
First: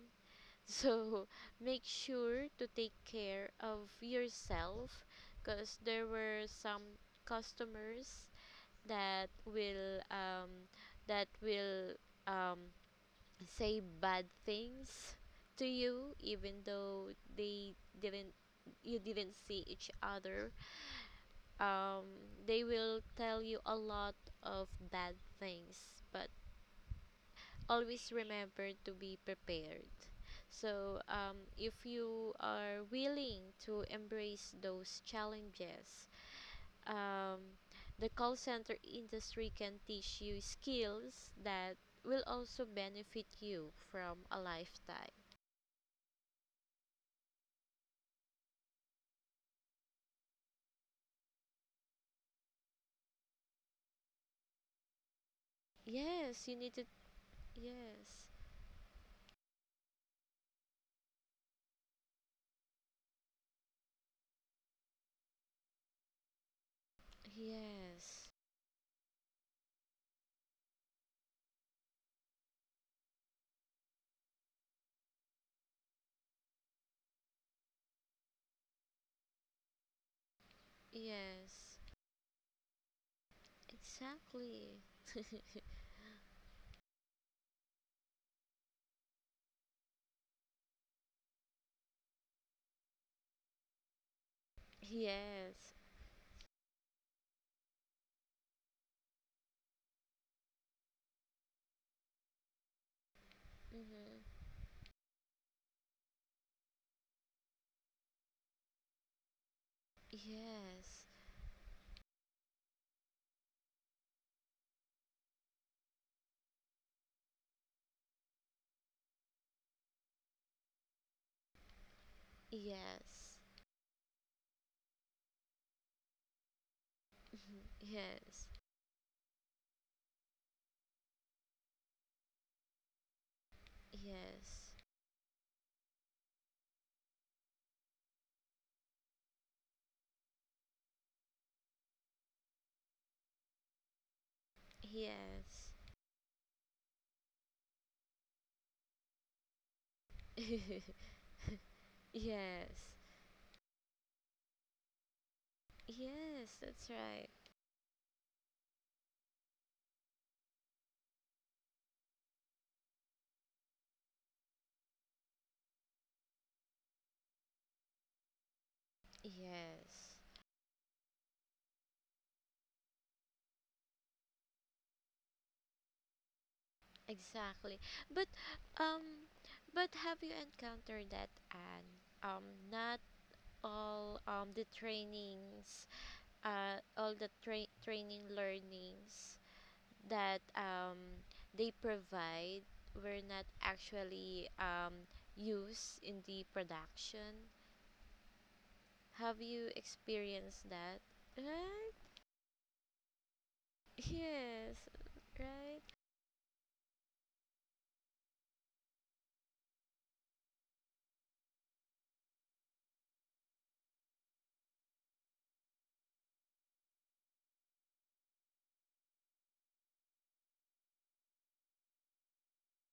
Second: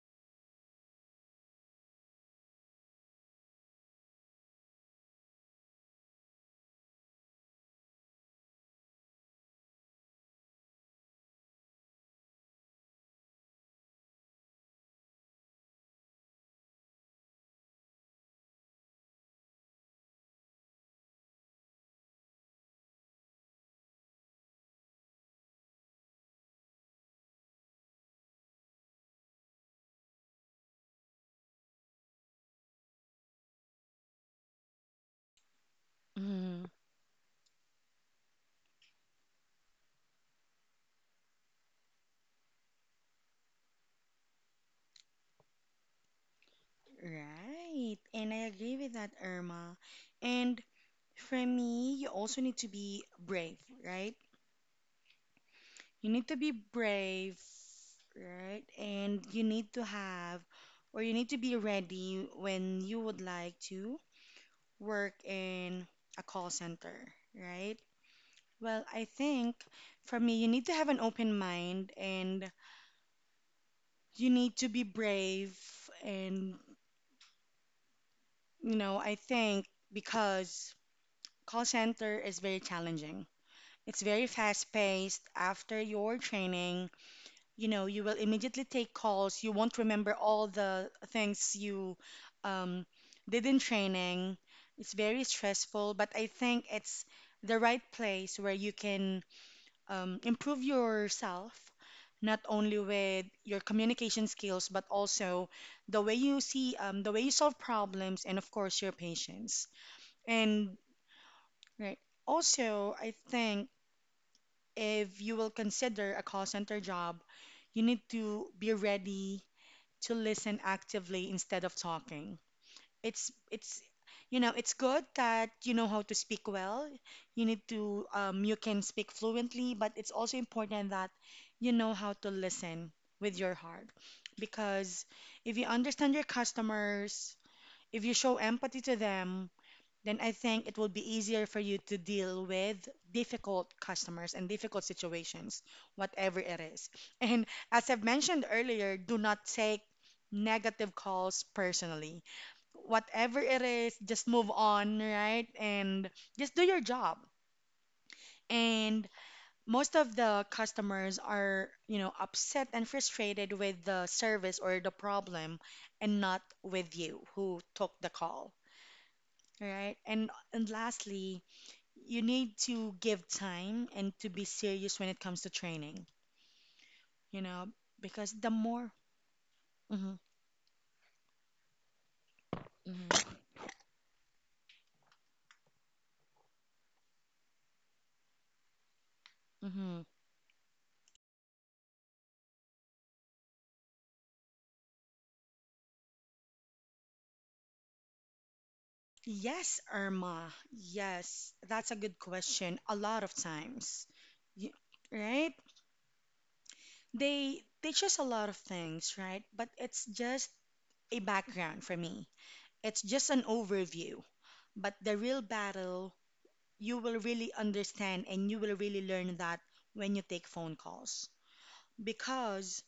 B: So make sure to take care of yourself, because there were some customers that will that will um, say bad things to you, even though they didn't you didn't see each other. um, they will tell you a lot of bad things, but always remember to be prepared. So, if you are willing to embrace those challenges,
A: Mm-hmm.
B: um, the call center industry can teach you skills that will also benefit you from a lifetime.
A: Right. And I agree with that, Irma. And for me, you also need to be brave, right? You need to
B: Yes,
A: be
B: you need to.
A: brave,
B: Yes,
A: right? And you need to have, or you need to be ready when you would like to work in a call center, right?
B: yes,
A: Well, I think for me, you need to have an open mind, and you need to be brave, and I think, because call
B: yes,
A: center is very challenging, it's very fast
B: exactly.
A: paced. After your training, you know, you will immediately take calls. You won't remember all the things you um, did in training. It's very
B: Yes,
A: stressful, but I think it's the right place where you can improve yourself, not only with your communication
B: mm-hmm.
A: skills but also the way you see, the way you solve problems, and of course your patience. And
B: Yes,
A: right, also I think, if you will consider a call center job, you need to be ready to listen actively instead of talking. it's
B: yes,
A: it's you know, it's good that you know how to speak well. You need to
B: yes.
A: you can speak fluently, but it's also important that you know how to listen with your heart,
B: Yes.
A: because if you understand your customers, if you show empathy to them, then I think it will be easier for you to deal with difficult customers and difficult situations,
B: Yes.
A: whatever it is. And as I've mentioned earlier, do not take negative calls personally.
B: Yes.
A: Whatever it is, just move on, right? And
B: Yes,
A: just do your
B: that's
A: job.
B: right.
A: And most of the customers are, you know, upset and frustrated with the service or the problem and not with you who took the call, right?
B: Yes.
A: And lastly, you need to give time and to be serious when it comes to training, you know,
B: Exactly. But
A: because the more.
B: um have
A: Hmm.
B: you encountered that, Anne? Um Not
A: Hmm.
B: all, the trainings, training learnings
A: Hmm.
B: that they provide, were not actually used in the production. Have you
A: Yes, Irma.
B: experienced that?
A: Yes,
B: Right?
A: that's a good question. A lot of times, you,
B: Yes,
A: right?
B: right?
A: They teach us a lot of things, right? But it's just a background for me. It's just an overview. But the real battle, you will really understand and you will really learn that when you take phone calls. Because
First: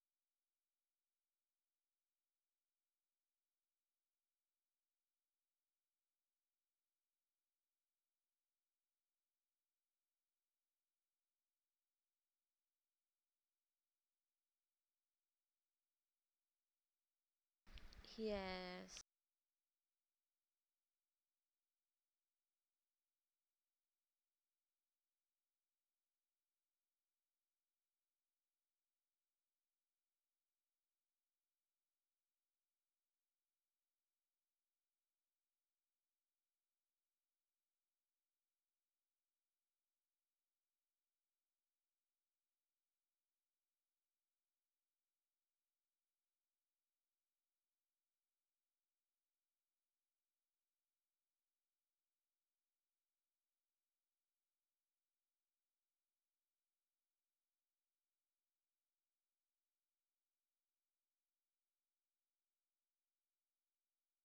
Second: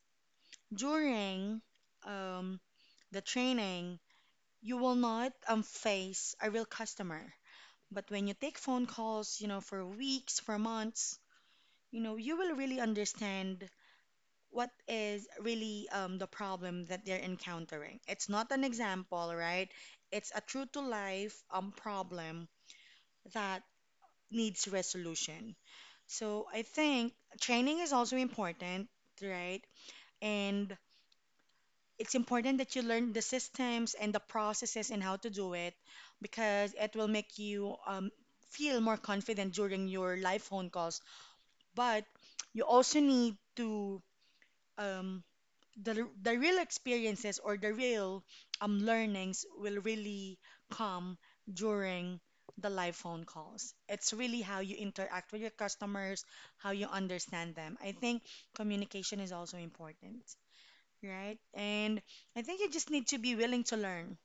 A: during um, the training, you will not face a real customer. But when you take phone calls, you know, for weeks, for months, you know, you will really understand what is really the problem that they're encountering. It's not an
B: Yes.
A: example, right? It's a true to life problem that needs resolution. So I think training is also important, right? And it's important that you learn the systems and the processes and how to do it, because it will make you feel more confident during your live phone calls. But you also need to um, the real experiences or the real learnings will really come during the live phone calls. It's really how you interact with your customers, how you understand them. I think communication is also important, right? And I think you just need to be willing to learn,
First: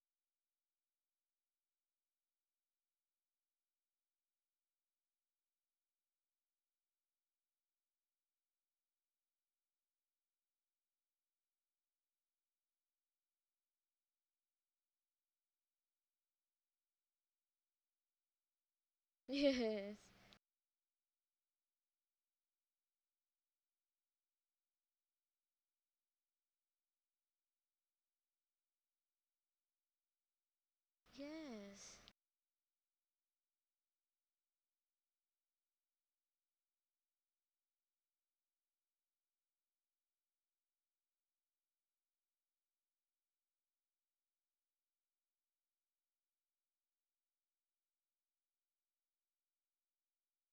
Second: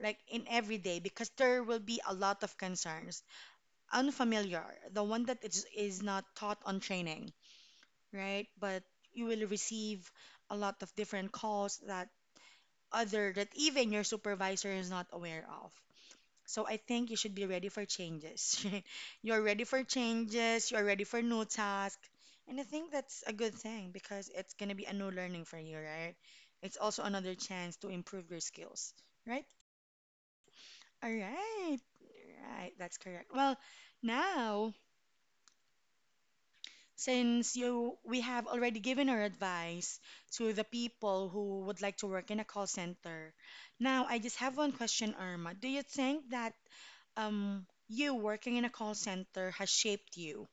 A: like in every day, because there will be a lot of concerns. Unfamiliar, the one that is not taught on training, right? But you will receive a lot of different calls that other, that even your supervisor is not aware of. So I think you should be ready for changes. You're ready for
B: Yes.
A: changes, you're ready for new tasks. And I think that's a good thing because it's going to be a new learning for you, right? It's also another chance to improve your skills, right? All right.
B: Yes.
A: Right, that's correct. Well, now, since you we have already given our advice to the people who would like to work in a call center. Now I just have one question, Irma. Do you think that you working in a call center has shaped you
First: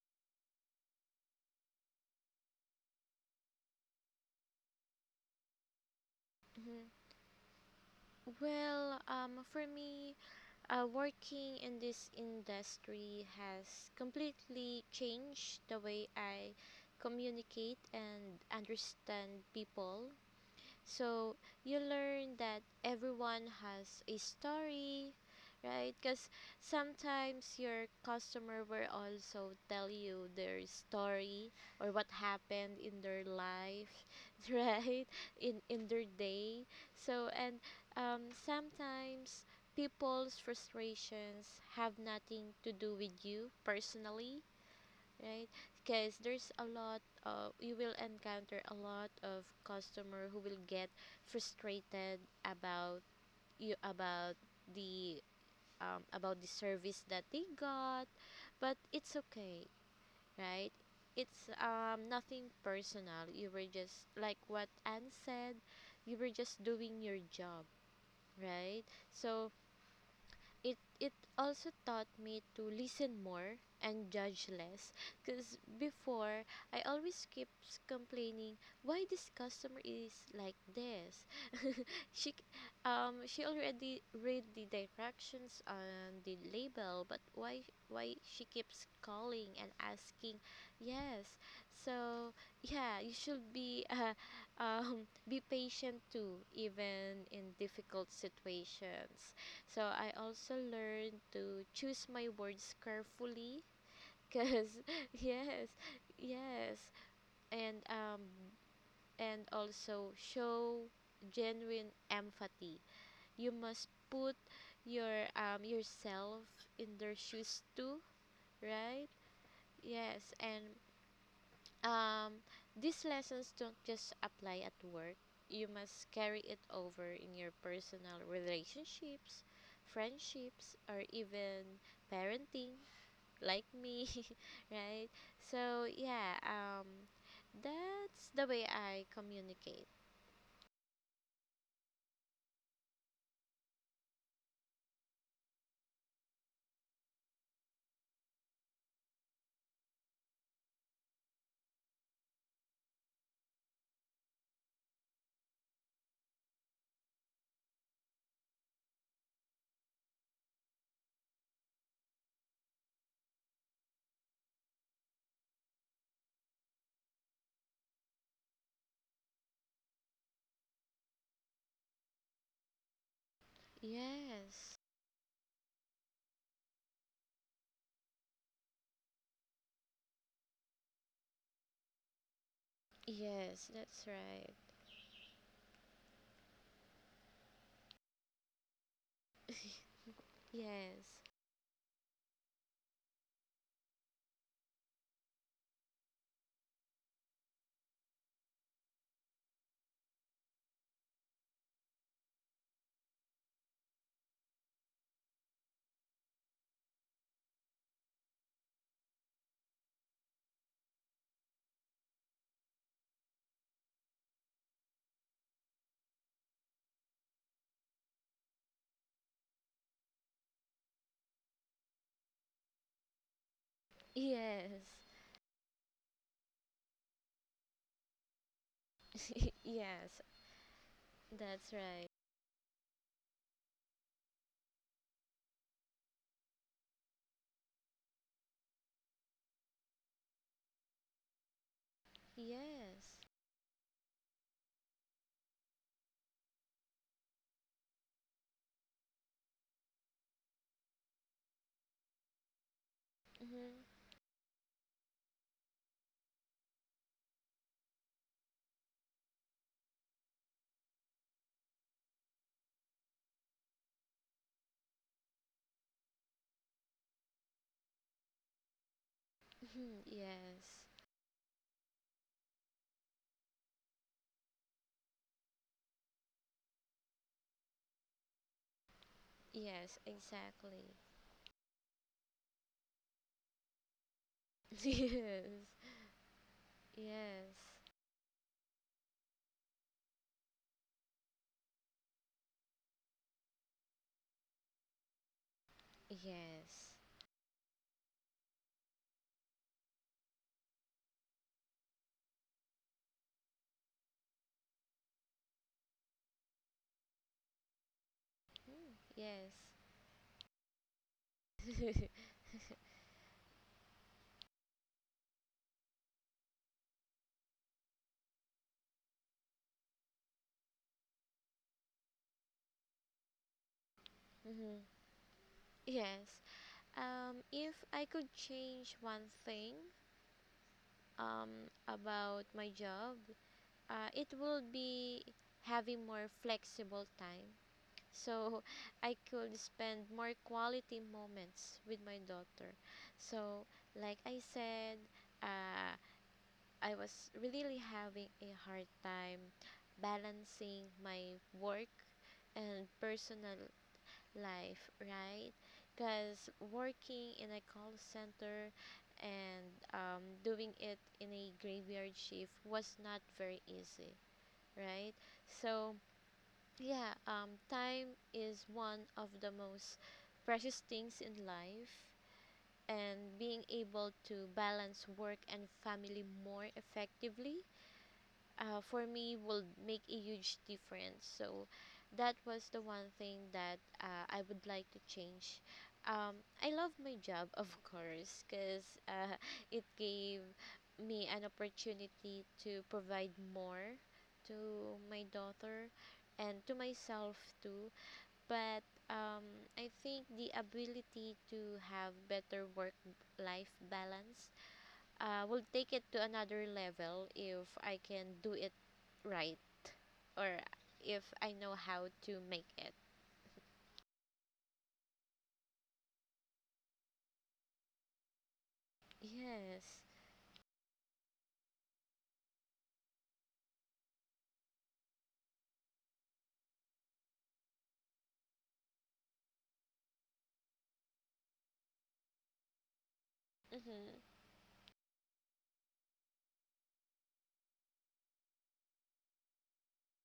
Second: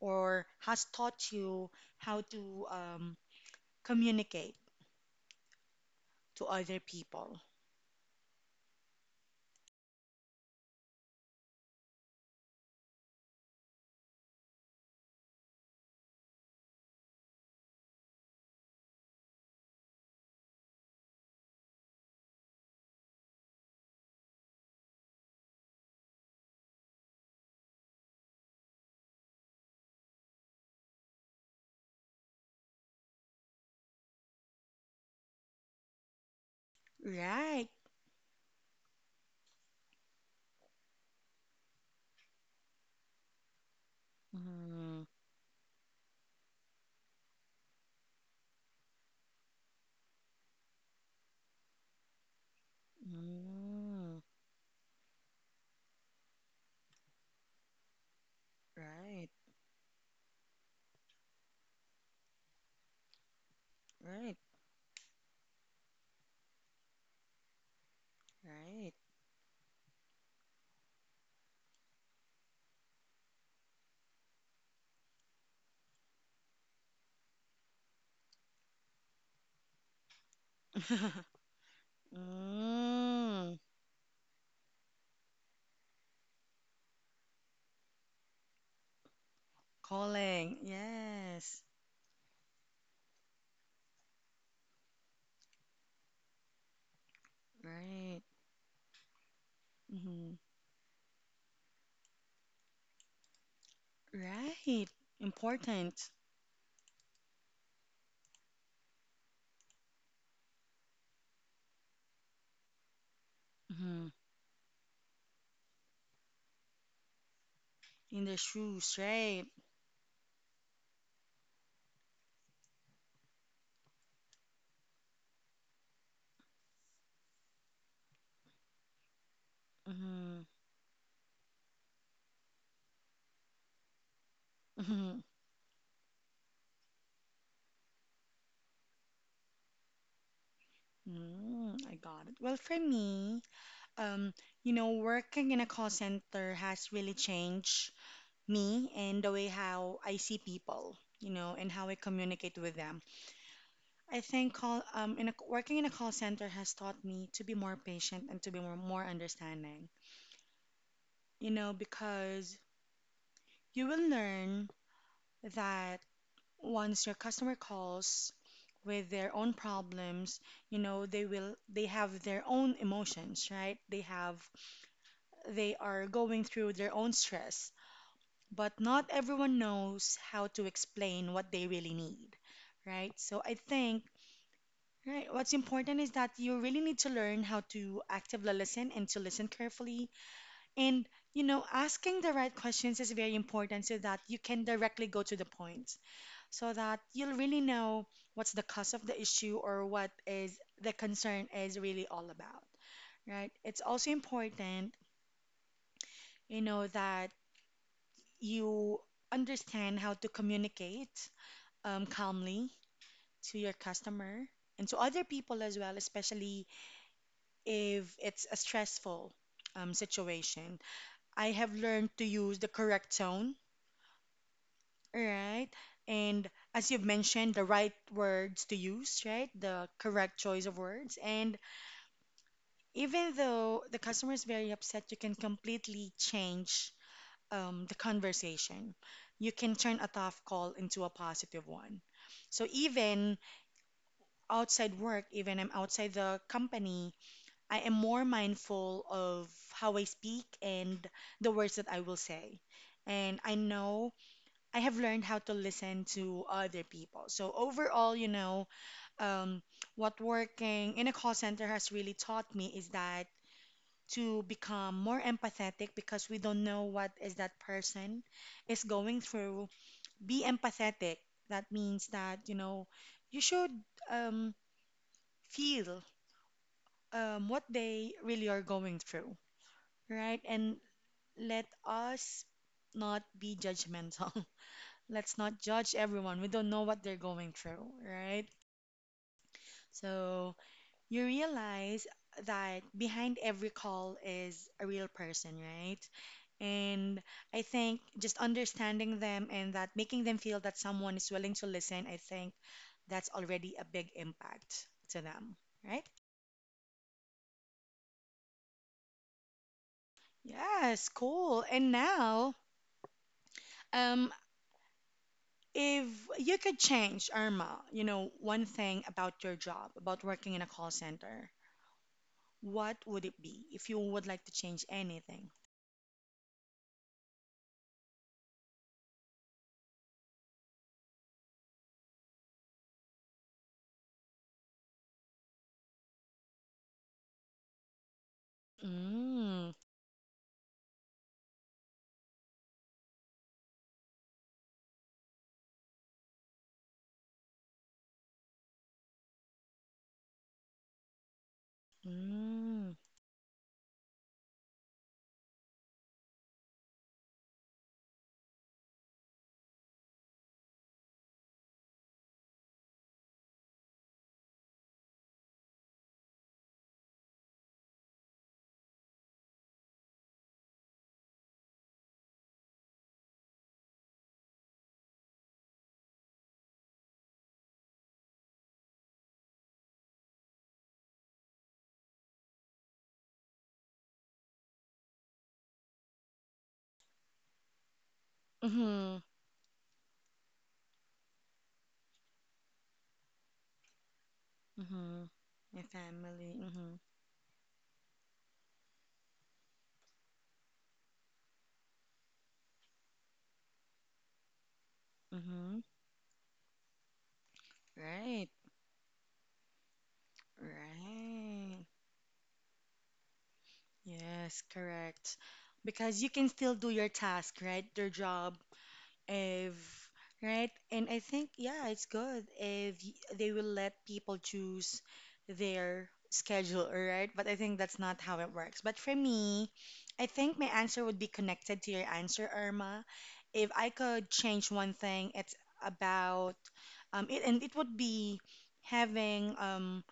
A: or has taught you how to communicate to other
B: Mhm.
A: people.
B: Well, for me, working in this industry has completely changed the way I communicate and understand people. So you learn that everyone has a story, right? Because sometimes your customer will also tell you their story, or what happened in their life, right? In their day. So, and
A: Right.
B: sometimes people's frustrations have nothing to do with you personally,
A: Mm.
B: right? Because there's a lot of you will encounter a lot of customer who will get frustrated about you
A: Mm.
B: about the about the service that they got, but it's
A: Right,
B: okay, right? It's nothing personal. You were just like
A: right,
B: what Anne said, you were just doing your job, right?
A: right.
B: So it also taught me to listen more and judge less, because before I always keeps complaining why this customer is like this. she she
A: Mm.
B: already read the directions on the label, but why she keeps calling and asking.
A: Calling.
B: Yes,
A: Yes.
B: so yeah, you should be be patient too, even in difficult
A: Right.
B: situations. So I
A: Hmm.
B: also learned to choose my words carefully, because
A: Right.
B: yes,
A: Important.
B: yes, and um and also show genuine empathy. You must
A: Mm.
B: put yourself in their shoes too,
A: In the shoes,
B: right?
A: right?
B: Yes, and Um, these lessons don't just apply at work. You must carry it over in your personal relationships,
A: Mm.
B: friendships, or even parenting, like me, right?
A: Mm.
B: So, yeah, that's the way I communicate.
A: Mm. I got it. Well, for me, um, you know, working in a call center has really changed me and the way how I see people, you know, and how I communicate with them. I think working in a call center has taught me to be more patient and to be more, understanding. You know, because you will learn that once your customer calls with their own problems, you know, they have their own emotions, right? They have
B: Yes.
A: they are going through their own stress, but not everyone knows how to explain what they really need, right? So I
B: Yes, that's
A: think,
B: right.
A: right, what's important is that you really need to learn how to actively listen and to listen carefully. And,
B: Yes.
A: you know, asking the right questions is very important so that you can directly go to the point, so that you'll really know what's the cause of the issue or what is the concern is really all about, right? It's also important, you know, that you understand how to communicate calmly to your customer and to other people as well, especially if it's a stressful situation. I have learned to use the correct tone,
B: Yes.
A: right? And as you've mentioned, the right words to use, right? The
B: Yes,
A: correct choice of words. And
B: that's right.
A: even though the customer is very upset, you can completely change the conversation. You can turn a tough call into a positive one. So
B: Yes.
A: even outside work, even I'm outside the company, I am more mindful of how I speak and the words that I will say. And I
B: Mm-hmm.
A: know I have learned how to listen to other people. So overall, you know, um, what working in a call center has really taught me is that to become more empathetic because we don't know what is that person is going through. Be
B: Yes.
A: empathetic. That means that, you know, you should, um, feel, what they really are going through,
B: Yes,
A: right? And
B: exactly.
A: let us not be judgmental.
B: Yes.
A: Let's not judge everyone. We don't know what they're going
B: Yes.
A: through, right? So you realize that behind every call is a real person, right?
B: Yes.
A: And I think just understanding them and that making them feel that someone is willing to listen, I think that's already a big impact to them, right?
B: Mm, yes.
A: Yes, cool. And now, um, if you could change, Irma, you know, one thing about your job, about working in a call center, what would it be if you would like to
B: Mhm.
A: change anything?
B: Yes. If I could change one thing about my job, it would be having more flexible time. So I could
A: Mm,
B: spend more quality moments with my daughter. So, like I said, uh, I was really having a hard time balancing my work and
A: mm,
B: personal life, right? Because working in a call center and doing it in a graveyard shift was not very easy, right? So, yeah, time is one of the most precious things in life, and being able to balance work and family more effectively for me will make a huge difference. So that was the one thing that I would like to change. Um, I love my job, of course, because
A: mm-hmm,
B: it gave me an opportunity to provide more to my
A: mm-hmm.
B: daughter
A: Your
B: and
A: family,
B: to
A: mm-hmm,
B: myself too. But I think the ability to have better work life balance will
A: mm-hmm.
B: take it to another level if I can do
A: Right,
B: it right, or if I know
A: right.
B: how to make it.
A: Yes, correct. Because you can still do your task, right? Your job, if,
B: Yes.
A: right? And I think, yeah, it's good if they will let people choose their schedule, right? But I think that's not how it works. But for me, I think my answer would be connected to your answer, Irma. If I
B: Mm-hmm.
A: could change one thing, it's about, it, and it would be having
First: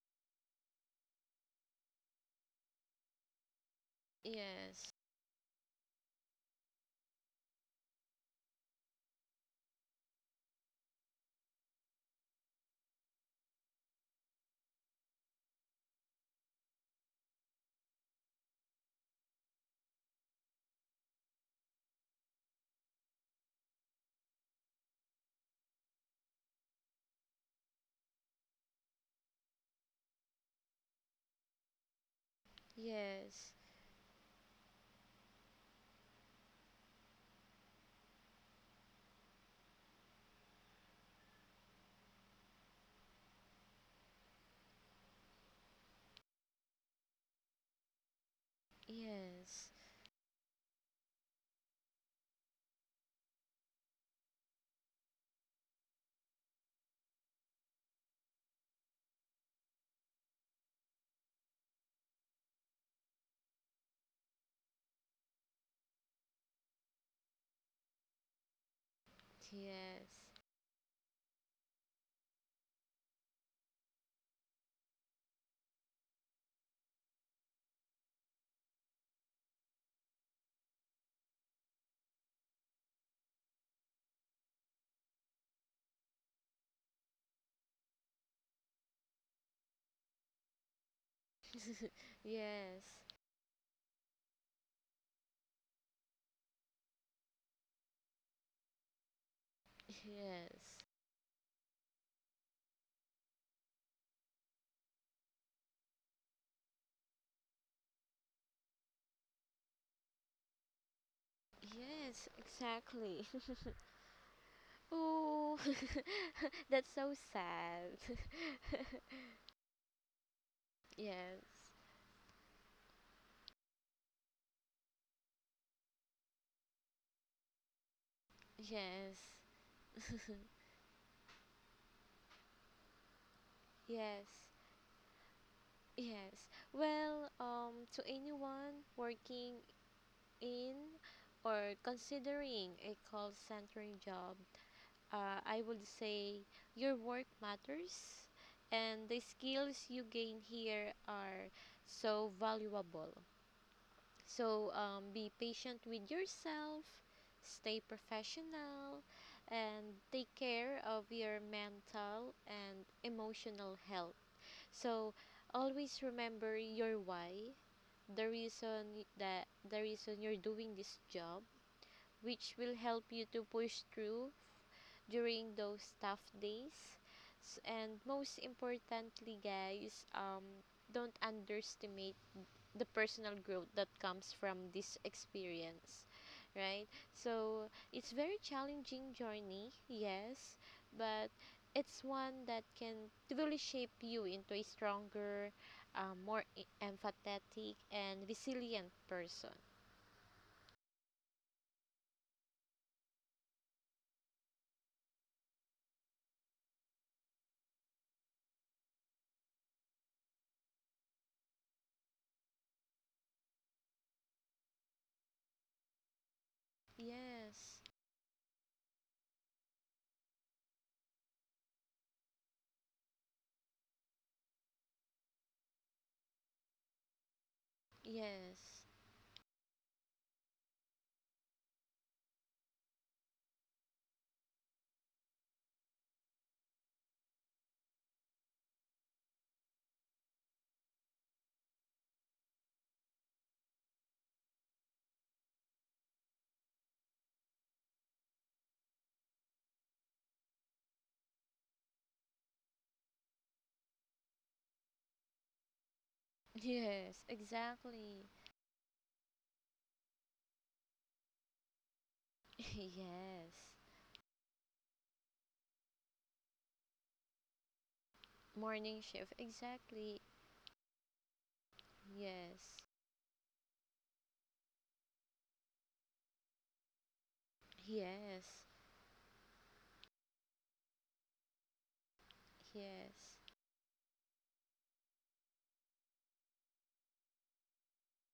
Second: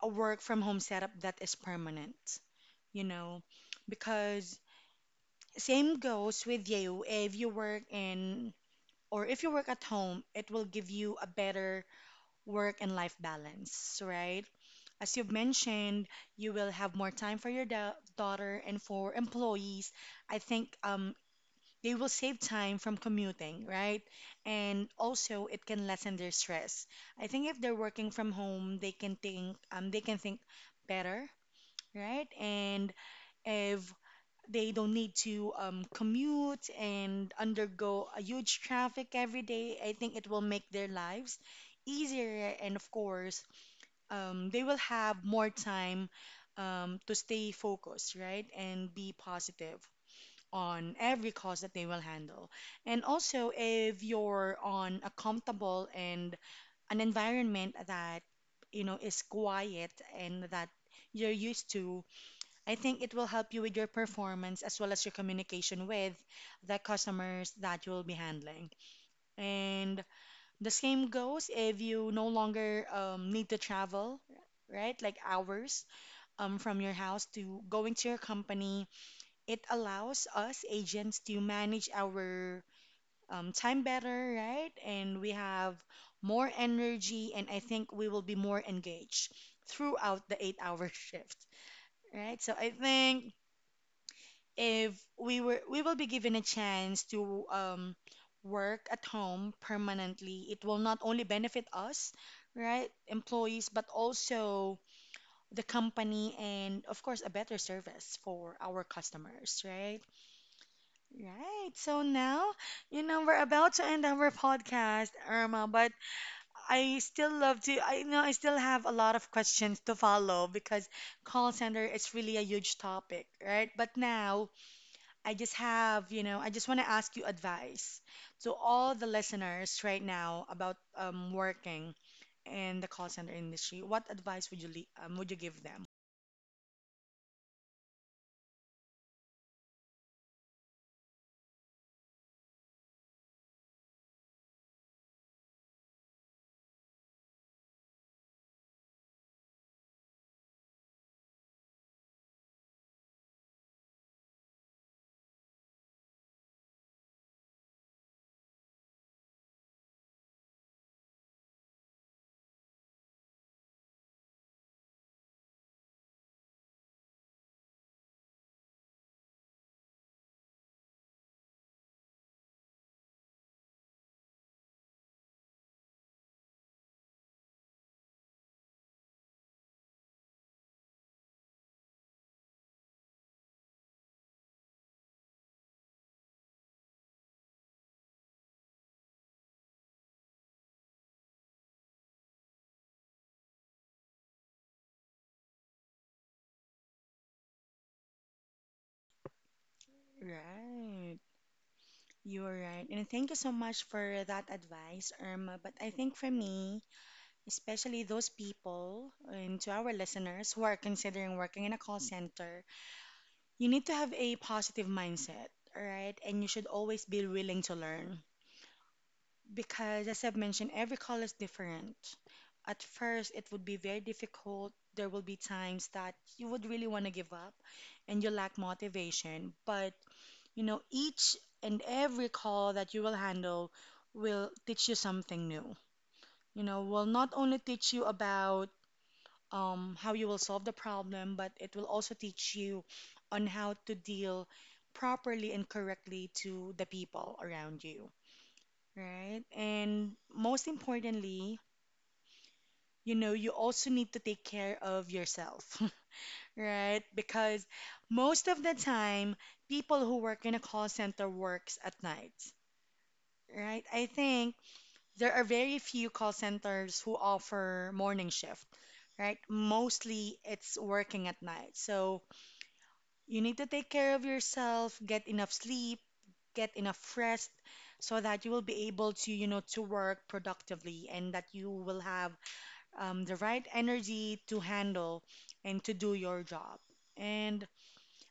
A: a work from home setup that is permanent, you know, because
B: Yes.
A: same goes with you. If you work in or if you work at home, it will give you a better work and life balance, right? As you've mentioned, you will have more time for your da daughter and for employees. I think they will save time from commuting, right? And also, it can lessen their stress. I think if they're working from home, they can think better, right? And
B: Yes.
A: if they don't need to commute and undergo a huge traffic every day, I think it will make their lives easier, and of course, they will have more time to stay focused, right, and be
B: Yes.
A: positive on every cause that they will handle. And also, if you're on a comfortable and an environment that you know is quiet and that you're used to, I think it will help you with your performance as well as your communication with the customers that you will be handling. And
B: Yes.
A: the same goes if you no longer need to travel, right? Like hours from your house to going to your company. It allows us agents to manage our time better, right? And we have more energy, and I think we will be more engaged throughout the 8 hour shift. Right, so I
B: Yes.
A: think if we will be given a chance to work at home permanently, it will
B: Yes.
A: not only benefit us, right, employees, but also the company, and of course, a better service for our customers, right? Right, so
B: Yes,
A: now, you know,
B: exactly.
A: we're about to end our podcast,
B: Oh,
A: Irma, but
B: that's
A: I
B: so
A: still love to,
B: sad.
A: I know I still have a lot of questions to follow, because
B: Yes,
A: call center is really a huge topic, right? But now I just want to ask you advice to all the
B: yes,
A: listeners right now about working in the call center industry. What
B: yes,
A: advice would you would you give them?
B: yes. Well, to anyone working in or considering a call centering job, I would say your work matters, and the skills you gain here are so valuable. So be patient with yourself, stay professional, and take care of your mental and emotional health. So always remember your why, the reason you're doing this job, which will help you to push through during those tough days. And most importantly, guys, don't underestimate the personal growth that comes from this experience, right? So it's very challenging journey, yes, but it's one that can really shape you into a stronger, more empathetic and resilient person.
A: Right. You are right. And thank you so much for that advice, Irma. But I think for me, especially those people and to our listeners who are considering working in a call center, you need to have a positive mindset, all right? And you should always be willing to
B: Yes,
A: learn. Because, as I've mentioned, every call is different. At first, it would be very difficult. There will be times that you would really want to give up and you lack
B: yes.
A: motivation. But, you know, each and every call that you will handle will teach you something new. You know, will not only teach you about how you will solve the problem, but it will also teach you on how to deal properly and correctly to the people around you, right? And most importantly, you know, you also need to take care of yourself, right?
B: Yes,
A: Because
B: exactly.
A: most of the time, people who work in a call center works at night,
B: Yes.
A: right? I think there are very few call centers who offer morning shift,
B: Morning shift,
A: right?
B: exactly.
A: Mostly it's working at night. So
B: Yes.
A: you need to take care of yourself, get enough sleep, get enough rest so that you
B: Yes.
A: will be able to, you know, to work productively and that you will have
B: Yes.
A: the right energy to handle and to do your job. And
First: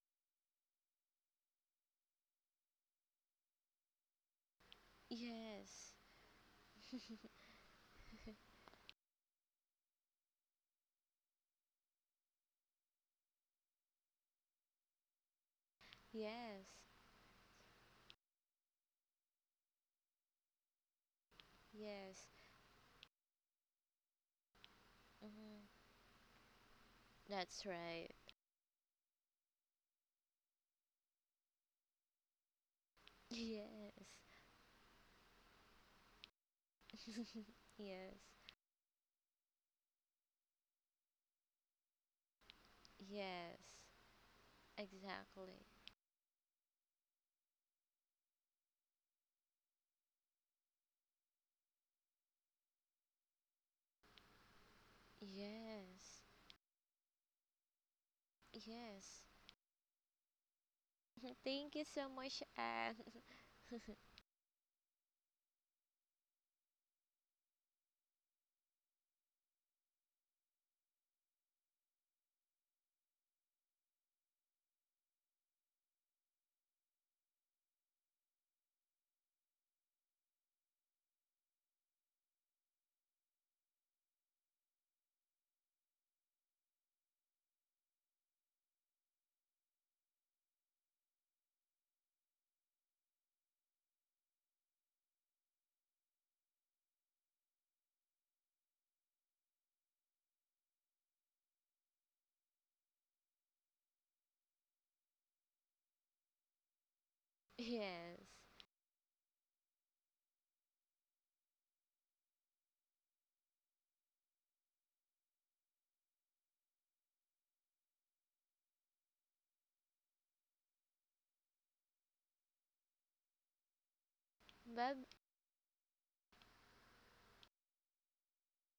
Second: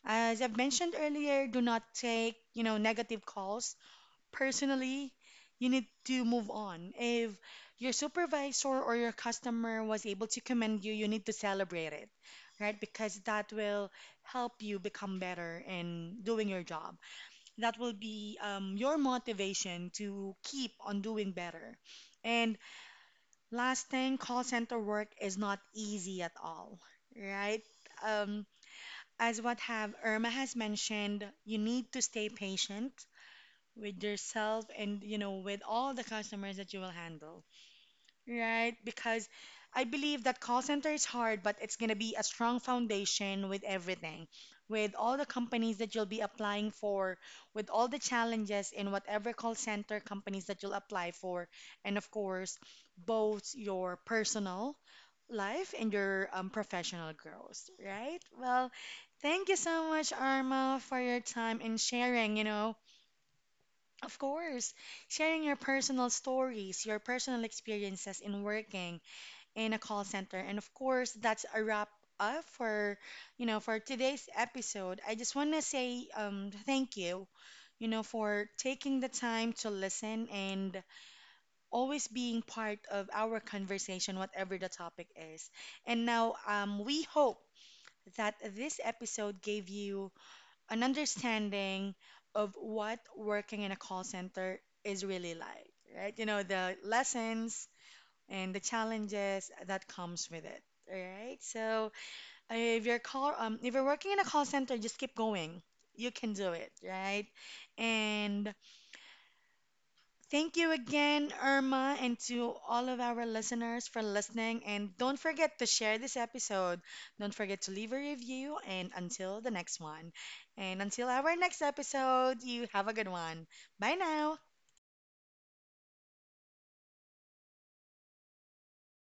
A: as I've mentioned earlier, do not take, you know, negative calls personally. You need
B: Yes.
A: to move on. If your supervisor or your customer was able to commend you, you need to celebrate it, right? Because that will help you become better in doing your
B: Yes.
A: job. That will be your motivation to keep on doing better.
B: Yes.
A: And last thing, call center work is not
B: Hmm.
A: easy at all, right?
B: That's right.
A: Um, as what have Irma has mentioned, you need to stay patient with
B: Yes.
A: yourself and you know with all the customers that you will handle.
B: Yes.
A: Right, because I believe that call center is hard, but it's going to be a strong foundation
B: Yes.
A: with everything, with all the
B: Exactly.
A: companies that you'll be applying for, with all the challenges in whatever call center companies that you'll apply for, and of course, both your personal life and
B: Yes.
A: your professional growth, right? Well,
B: Yes.
A: thank you so much, Arma, for your time
B: Thank
A: and
B: you so
A: sharing,
B: much,
A: you know.
B: Anne.
A: Of course, sharing your personal stories, your personal experiences in working in a call center. And of course, that's a wrap up for, you know, for today's episode. I just want to say thank you, you know, for taking the time to listen and always being part of our conversation, whatever the topic is. And now we hope that this episode gave you an understanding of what working in a call center is really like, right? You know, the lessons and the challenges that comes with it. All right. So if you're call if you're working in a call center, just keep going. You can do it, right?
B: Yes.
A: And thank you again, Irma, and to all of our listeners for listening. And don't forget to share this episode. Don't forget to leave a review. And until the next one, and until our next episode, you have a good one. Bye now.
B: Bye.